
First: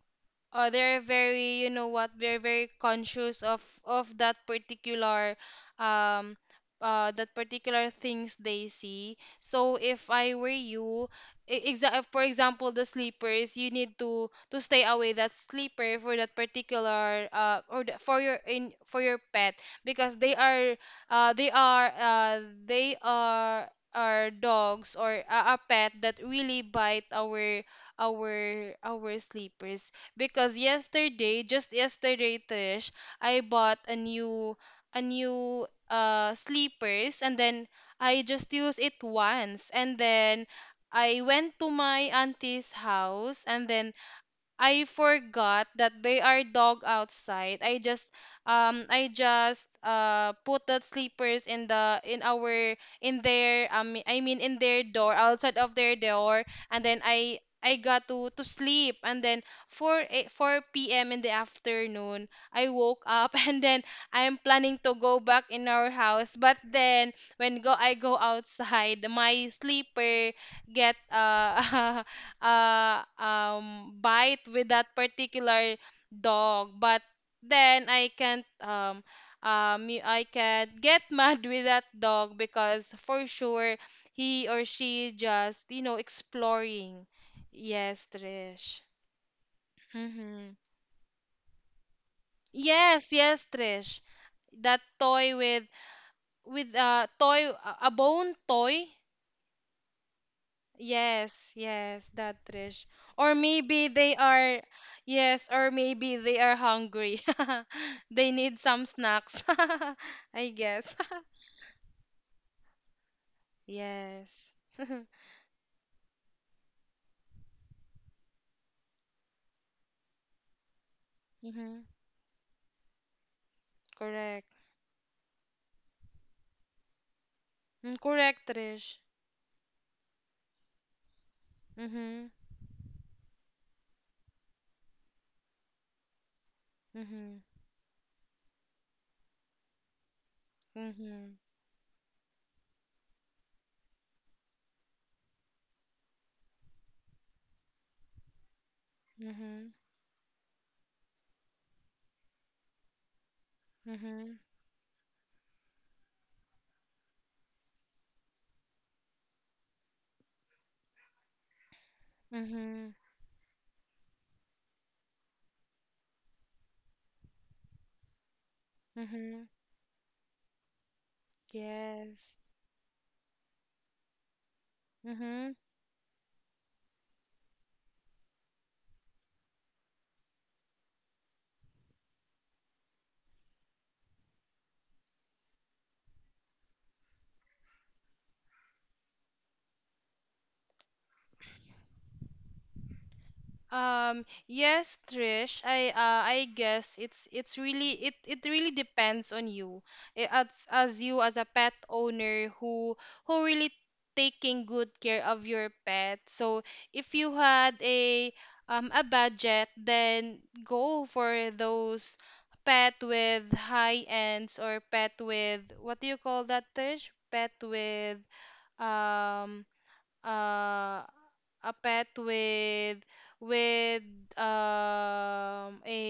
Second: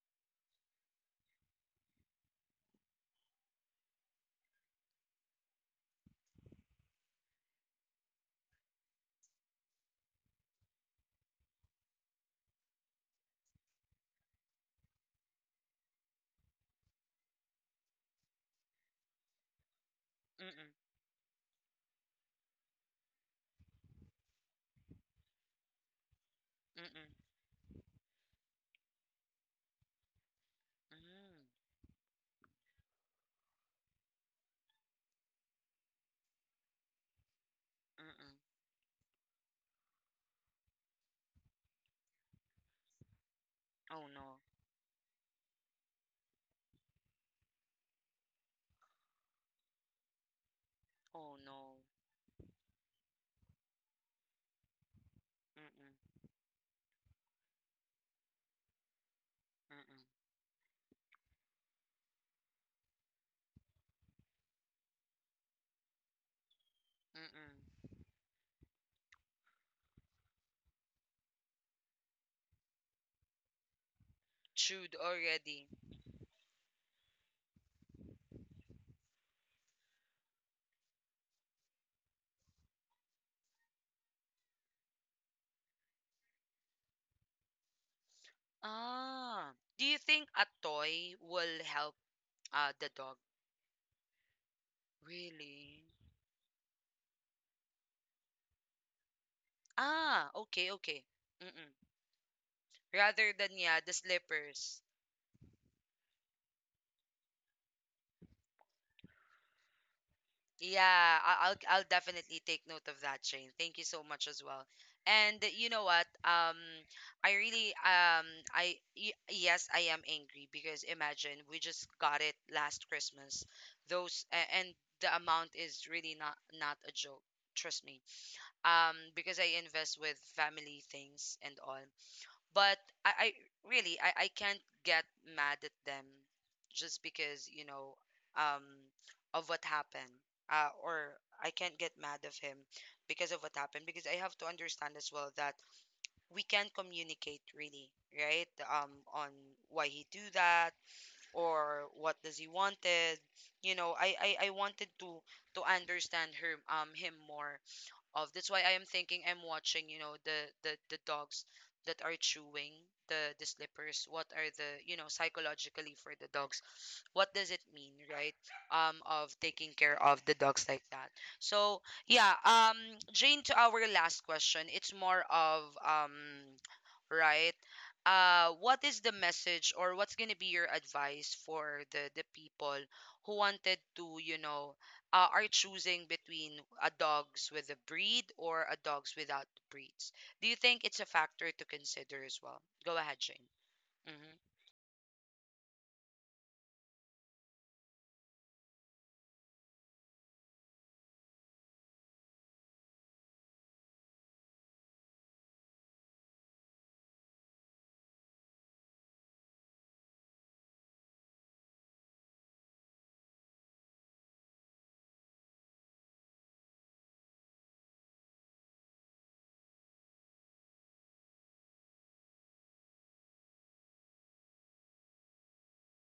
[SPEAKER 2] uh, they're very, you know what, they're very conscious of um that particular things they see, so if I were you, for example, the sleepers, you need to stay away that sleeper for that particular uh, or the, for your in for your pet, because they
[SPEAKER 1] Mm-mm,
[SPEAKER 2] are uh they are uh they are dogs or a pet that really bite
[SPEAKER 1] mm-mm,
[SPEAKER 2] our sleepers, because yesterday,
[SPEAKER 1] mm.
[SPEAKER 2] just yesterday, Trish, I bought a new sleepers, and then I
[SPEAKER 1] Mm-mm.
[SPEAKER 2] just used it once, and then I went to my auntie's house, and then
[SPEAKER 1] Oh no.
[SPEAKER 2] I forgot that they are dog outside. I just um, I just put the sleepers
[SPEAKER 1] Oh
[SPEAKER 2] in
[SPEAKER 1] no.
[SPEAKER 2] the in our in their um, I mean, in their door, outside of their
[SPEAKER 1] Mm-mm.
[SPEAKER 2] door, and then I got to sleep, and then
[SPEAKER 1] Mm-mm.
[SPEAKER 2] 4 p.m. in the afternoon, I woke up (laughs) and then I'm planning to go back in our house, but then when go I
[SPEAKER 1] Mm-mm.
[SPEAKER 2] go outside (laughs) my sleeper get (laughs) bite with that
[SPEAKER 1] Chewed
[SPEAKER 2] particular
[SPEAKER 1] already.
[SPEAKER 2] dog. But then I can't um, um, I can't get (laughs) mad with that dog, because for sure, he or she just, you know, exploring. Yes, Trish.
[SPEAKER 1] Ah. Do you think
[SPEAKER 2] Mm-hmm.
[SPEAKER 1] a toy will help the
[SPEAKER 2] Yes,
[SPEAKER 1] dog?
[SPEAKER 2] yes, Trish. That toy with
[SPEAKER 1] Really?
[SPEAKER 2] with a toy, a bone toy.
[SPEAKER 1] Ah, okay, okay.
[SPEAKER 2] Yes,
[SPEAKER 1] Mm-mm.
[SPEAKER 2] yes, that, Trish. Or
[SPEAKER 1] Rather than
[SPEAKER 2] maybe
[SPEAKER 1] yeah, the
[SPEAKER 2] they are,
[SPEAKER 1] slippers.
[SPEAKER 2] yes, or maybe they are hungry. (laughs) They need some snacks, (laughs) I guess. (laughs)
[SPEAKER 1] Yeah, I'll definitely take note of that, Shane. Thank you so much
[SPEAKER 2] Yes.
[SPEAKER 1] as well.
[SPEAKER 2] (laughs)
[SPEAKER 1] And you know what? I really yes, I am angry because imagine we
[SPEAKER 2] Mm-hmm.
[SPEAKER 1] just got it last Christmas. Those
[SPEAKER 2] Correct.
[SPEAKER 1] a- and the amount is really not a joke.
[SPEAKER 2] Mm,
[SPEAKER 1] Trust me.
[SPEAKER 2] correct, Trish.
[SPEAKER 1] Because I invest with family things and all,
[SPEAKER 2] Mm-hmm.
[SPEAKER 1] but I really, I can't get mad at them just
[SPEAKER 2] Mm-hmm.
[SPEAKER 1] because, you know, um of what happened, or
[SPEAKER 2] Mm-hmm.
[SPEAKER 1] I can't get mad of him because of what happened, because I have to understand as well that we can communicate really, right? On
[SPEAKER 2] Mm-hmm.
[SPEAKER 1] why he do that, or what does he wanted, you know,
[SPEAKER 2] Mm-hmm.
[SPEAKER 1] I wanted to understand her him more of. That's why I am thinking, I'm watching, you know, the the dogs that are
[SPEAKER 2] Mm-hmm.
[SPEAKER 1] chewing the slippers. What are the, you know, psychologically for the dogs? What does it mean, right?
[SPEAKER 2] Mm-hmm.
[SPEAKER 1] Of taking care of the dogs like that. So
[SPEAKER 2] Yes.
[SPEAKER 1] yeah, Jane, to our last question, it's more
[SPEAKER 2] Mm-hmm.
[SPEAKER 1] of right? What is the message or what's gonna be your advice for the people who wanted to, you know, are choosing between a dogs with a breed or a dogs without breeds. Do you think it's a factor to consider as well? Go ahead, Jane. Hmm.
[SPEAKER 2] Yes, Trish. I guess it's really it really depends on you. As you as a pet owner who really taking good care of your pet. So if you had a budget, then go for those pet with high ends, or pet with, what do you call that, Trish? Pet with um uh, a pet with um a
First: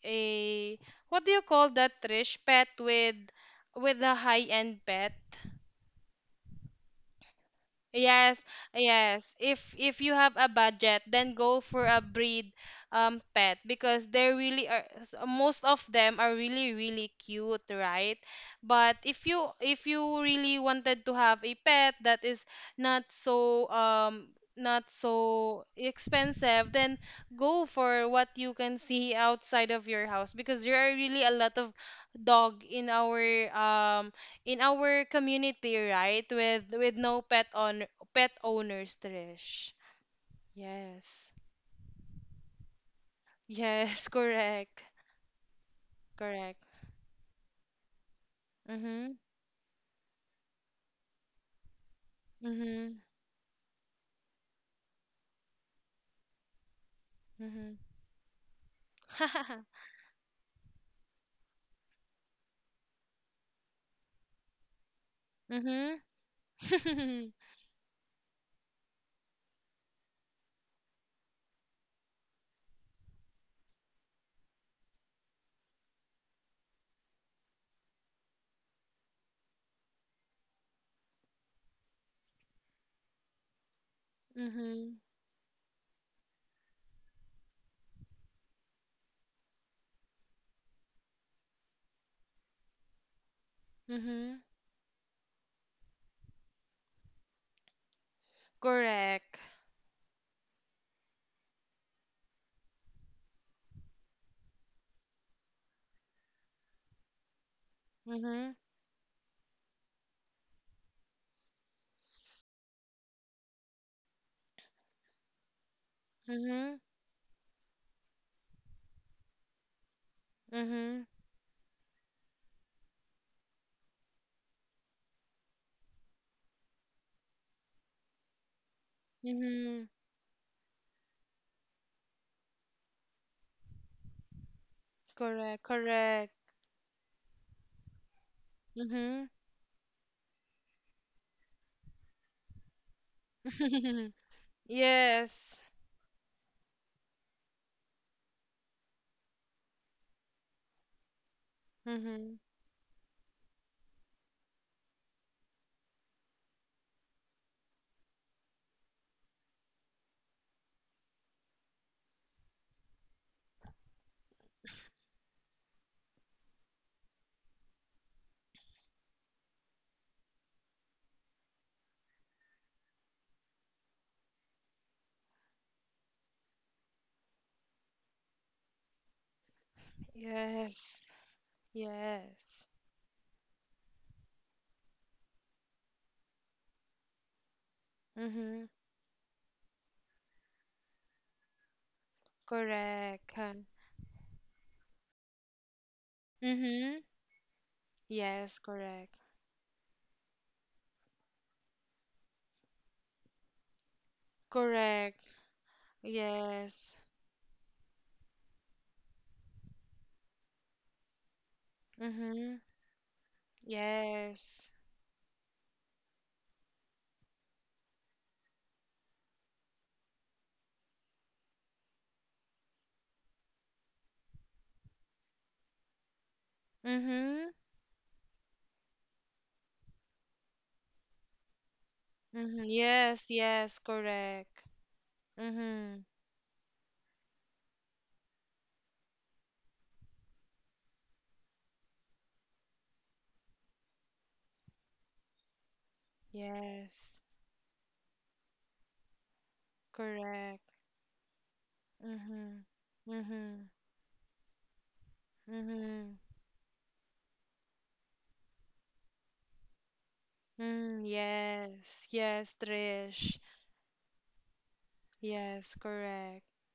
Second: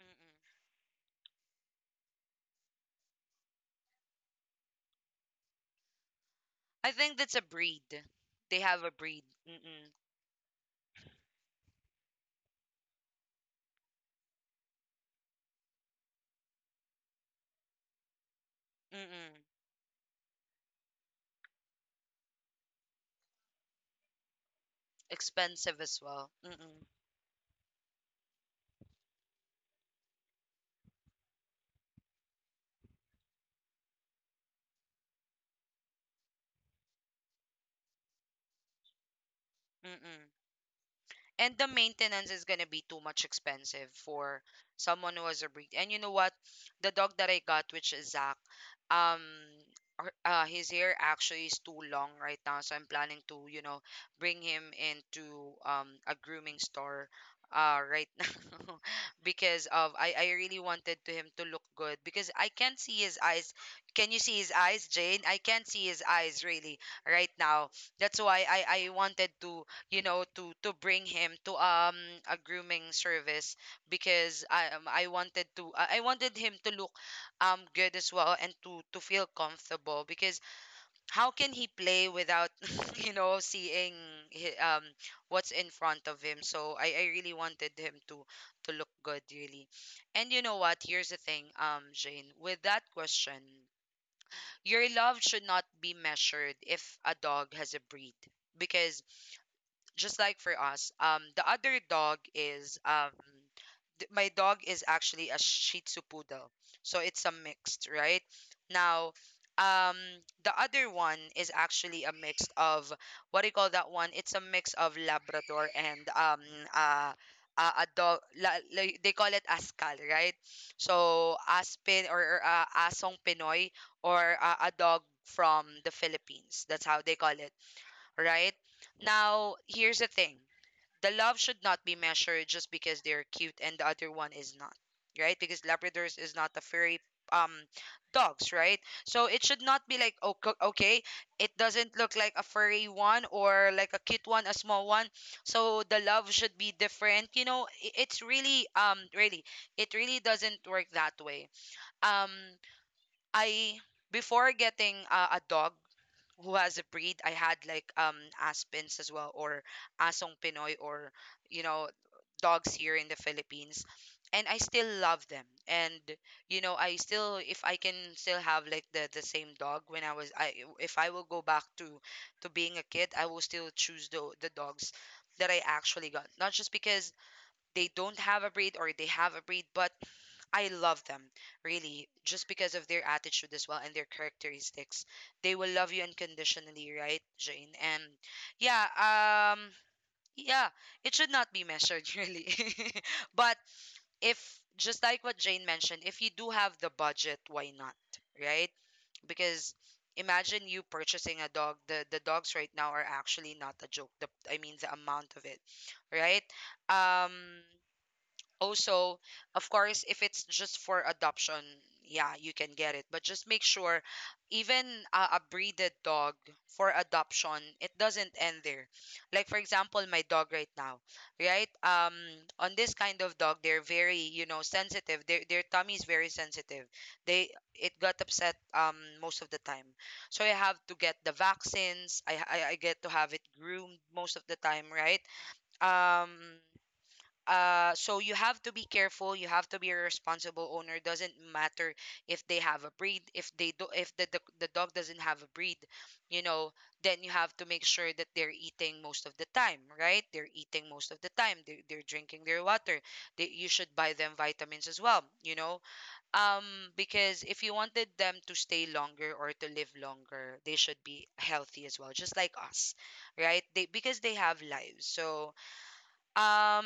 [SPEAKER 1] Mm-mm.
[SPEAKER 2] a, what do you call that, Trish, pet with a high end pet.
[SPEAKER 1] I think that's a breed.
[SPEAKER 2] Yes,
[SPEAKER 1] They have a breed.
[SPEAKER 2] yes.
[SPEAKER 1] Mm-mm.
[SPEAKER 2] If you have a budget, then go for a breed pet, because they really are most of them are really really cute, right? But
[SPEAKER 1] Mm-mm.
[SPEAKER 2] if you really wanted to have a pet that is not so not so
[SPEAKER 1] Expensive as well.
[SPEAKER 2] expensive,
[SPEAKER 1] Mm-mm.
[SPEAKER 2] then go for what you can see outside of your house, because there are really a lot of dog in our community, right? With no pet on pet owners, Trish.
[SPEAKER 1] Mm-mm.
[SPEAKER 2] Yes.
[SPEAKER 1] And the maintenance is gonna be too much expensive
[SPEAKER 2] Yes, (laughs)
[SPEAKER 1] for
[SPEAKER 2] correct.
[SPEAKER 1] someone who has a breed. And you know what?
[SPEAKER 2] Correct.
[SPEAKER 1] The dog that I got, which is Zach, um,
[SPEAKER 2] Mhm.
[SPEAKER 1] his hair actually is too long right now, so I'm
[SPEAKER 2] Mhm.
[SPEAKER 1] planning to, you know, bring him into a grooming store,
[SPEAKER 2] Mhm.
[SPEAKER 1] right (laughs) now, because of
[SPEAKER 2] (laughs)
[SPEAKER 1] I really wanted to him to look good because I can't see his eyes. Can you see his eyes, Jane? I can't see his
[SPEAKER 2] Mhm.
[SPEAKER 1] eyes really right
[SPEAKER 2] (laughs)
[SPEAKER 1] now. That's why I wanted to, you know, to bring him to a grooming service because I wanted to, I wanted him to look good as well and to feel comfortable because how can he play without (laughs) you know seeing hi- um
[SPEAKER 2] Mhm.
[SPEAKER 1] what's in front of him? So I really wanted him to look good really. And you know what, here's the thing, Jane, with that question,
[SPEAKER 2] Mhm.
[SPEAKER 1] your love should not be measured if a dog has a breed, because
[SPEAKER 2] Correct.
[SPEAKER 1] just like for us, the other dog is my dog is actually a Shih Tzu poodle, so it's a mixed, right?
[SPEAKER 2] Mhm.
[SPEAKER 1] Now, um, the other one is actually a mix of, what do you call that one? It's a mix of Labrador and
[SPEAKER 2] Mhm.
[SPEAKER 1] uh, a dog. They call it Askal, right?
[SPEAKER 2] Mhm.
[SPEAKER 1] So Aspin or, or Asong Pinoy, or a dog from the Philippines. That's how they call it, right? Now, here's
[SPEAKER 2] Mhm.
[SPEAKER 1] the thing. The love should not be measured just because they're cute and the other one is not, right? Because
[SPEAKER 2] Correct.
[SPEAKER 1] Labradors is
[SPEAKER 2] Correct.
[SPEAKER 1] not a furry um dogs, right? So
[SPEAKER 2] Mhm.
[SPEAKER 1] it should not be like, oh, okay, it doesn't look like a furry one or like a cute
[SPEAKER 2] (laughs)
[SPEAKER 1] one, a small one.
[SPEAKER 2] Yes.
[SPEAKER 1] So the love should be different. You know, it's really really, it really doesn't work that way. Um
[SPEAKER 2] Mhm.
[SPEAKER 1] I, before getting a dog who has a breed, I had like aspens as well, or asong Pinoy, or, you know, dogs here in the Philippines, and I still love them. And you know, I still, if I can still have like the same dog when I was I if I will go back to being a kid, I will still choose the dogs that I actually got, not just because they don't have a breed or they have a breed, but I love
[SPEAKER 2] Yes.
[SPEAKER 1] them, really, just because
[SPEAKER 2] Yes.
[SPEAKER 1] of their attitude as well and their characteristics. They will love you unconditionally, right, Jane? And
[SPEAKER 2] Mhm.
[SPEAKER 1] yeah, um, yeah, it should not be measured, (laughs) really. (laughs)
[SPEAKER 2] Correct.
[SPEAKER 1] But
[SPEAKER 2] Huh.
[SPEAKER 1] if, just like what Jane mentioned, if you do have the
[SPEAKER 2] Mm-hmm.
[SPEAKER 1] budget, why not,
[SPEAKER 2] Yes,
[SPEAKER 1] right?
[SPEAKER 2] correct.
[SPEAKER 1] Because imagine you purchasing a dog. The dogs right now are actually not a joke. The, I mean, the
[SPEAKER 2] Correct.
[SPEAKER 1] amount of it, right?
[SPEAKER 2] Yes.
[SPEAKER 1] Um, also, of course, if it's just for adoption, yeah, you
[SPEAKER 2] Mm-hmm.
[SPEAKER 1] can get it. But just make sure,
[SPEAKER 2] Yes.
[SPEAKER 1] even a breeded dog for adoption, it doesn't end there. Like for example, my dog right now, right? On this kind of dog, they're very, you know, sensitive. Their tummy is very sensitive. They,
[SPEAKER 2] Mm-hmm.
[SPEAKER 1] it got upset most of the time. So I have to get the vaccines. I
[SPEAKER 2] Mm-hmm.
[SPEAKER 1] get to have
[SPEAKER 2] Yes,
[SPEAKER 1] it
[SPEAKER 2] yes,
[SPEAKER 1] groomed most of the
[SPEAKER 2] correct.
[SPEAKER 1] time, right?
[SPEAKER 2] Mm-hmm.
[SPEAKER 1] Um so you have to be careful, you have to be a responsible owner, doesn't matter if they have a breed, if they do, if the dog doesn't have a breed, you know, then
[SPEAKER 2] Yes.
[SPEAKER 1] you have to make sure that they're eating most of the time, right, they're
[SPEAKER 2] Correct.
[SPEAKER 1] eating most of the time, they're drinking their
[SPEAKER 2] Mm-hmm.
[SPEAKER 1] water, they,
[SPEAKER 2] Mm-hmm.
[SPEAKER 1] you should buy them vitamins as well, you know,
[SPEAKER 2] Mm-hmm.
[SPEAKER 1] um because if you wanted them to stay longer or to live longer, they should
[SPEAKER 2] Mm,
[SPEAKER 1] be healthy as well,
[SPEAKER 2] yes.
[SPEAKER 1] just like
[SPEAKER 2] Yes,
[SPEAKER 1] us,
[SPEAKER 2] Trish.
[SPEAKER 1] right, they, because they have lives. So
[SPEAKER 2] Yes, correct.
[SPEAKER 1] um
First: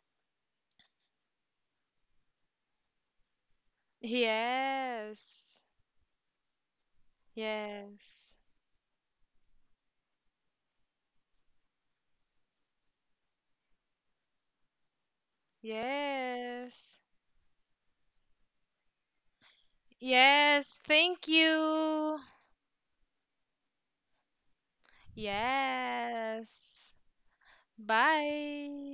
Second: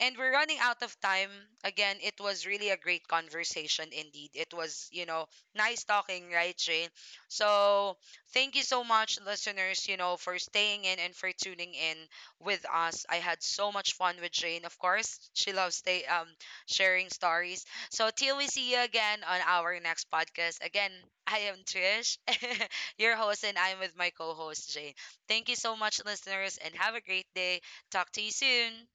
[SPEAKER 1] and we're running out of time. Again, it was really a great conversation indeed. It was, you know,
[SPEAKER 2] Yes.
[SPEAKER 1] nice talking, right, Shane? So
[SPEAKER 2] Yes.
[SPEAKER 1] thank you so much, listeners, you know, for staying in and for tuning in with us. I had so much fun with Jane, of course. She loves stay
[SPEAKER 2] Yes.
[SPEAKER 1] sharing stories. So till we see you again on our next podcast.
[SPEAKER 2] Yes,
[SPEAKER 1] Again,
[SPEAKER 2] thank
[SPEAKER 1] I am Trish,
[SPEAKER 2] you.
[SPEAKER 1] (laughs) your host, and I'm with my co-host Jane. Thank you so much,
[SPEAKER 2] Yes.
[SPEAKER 1] listeners, and have a great day. Talk to you soon.
[SPEAKER 2] Bye.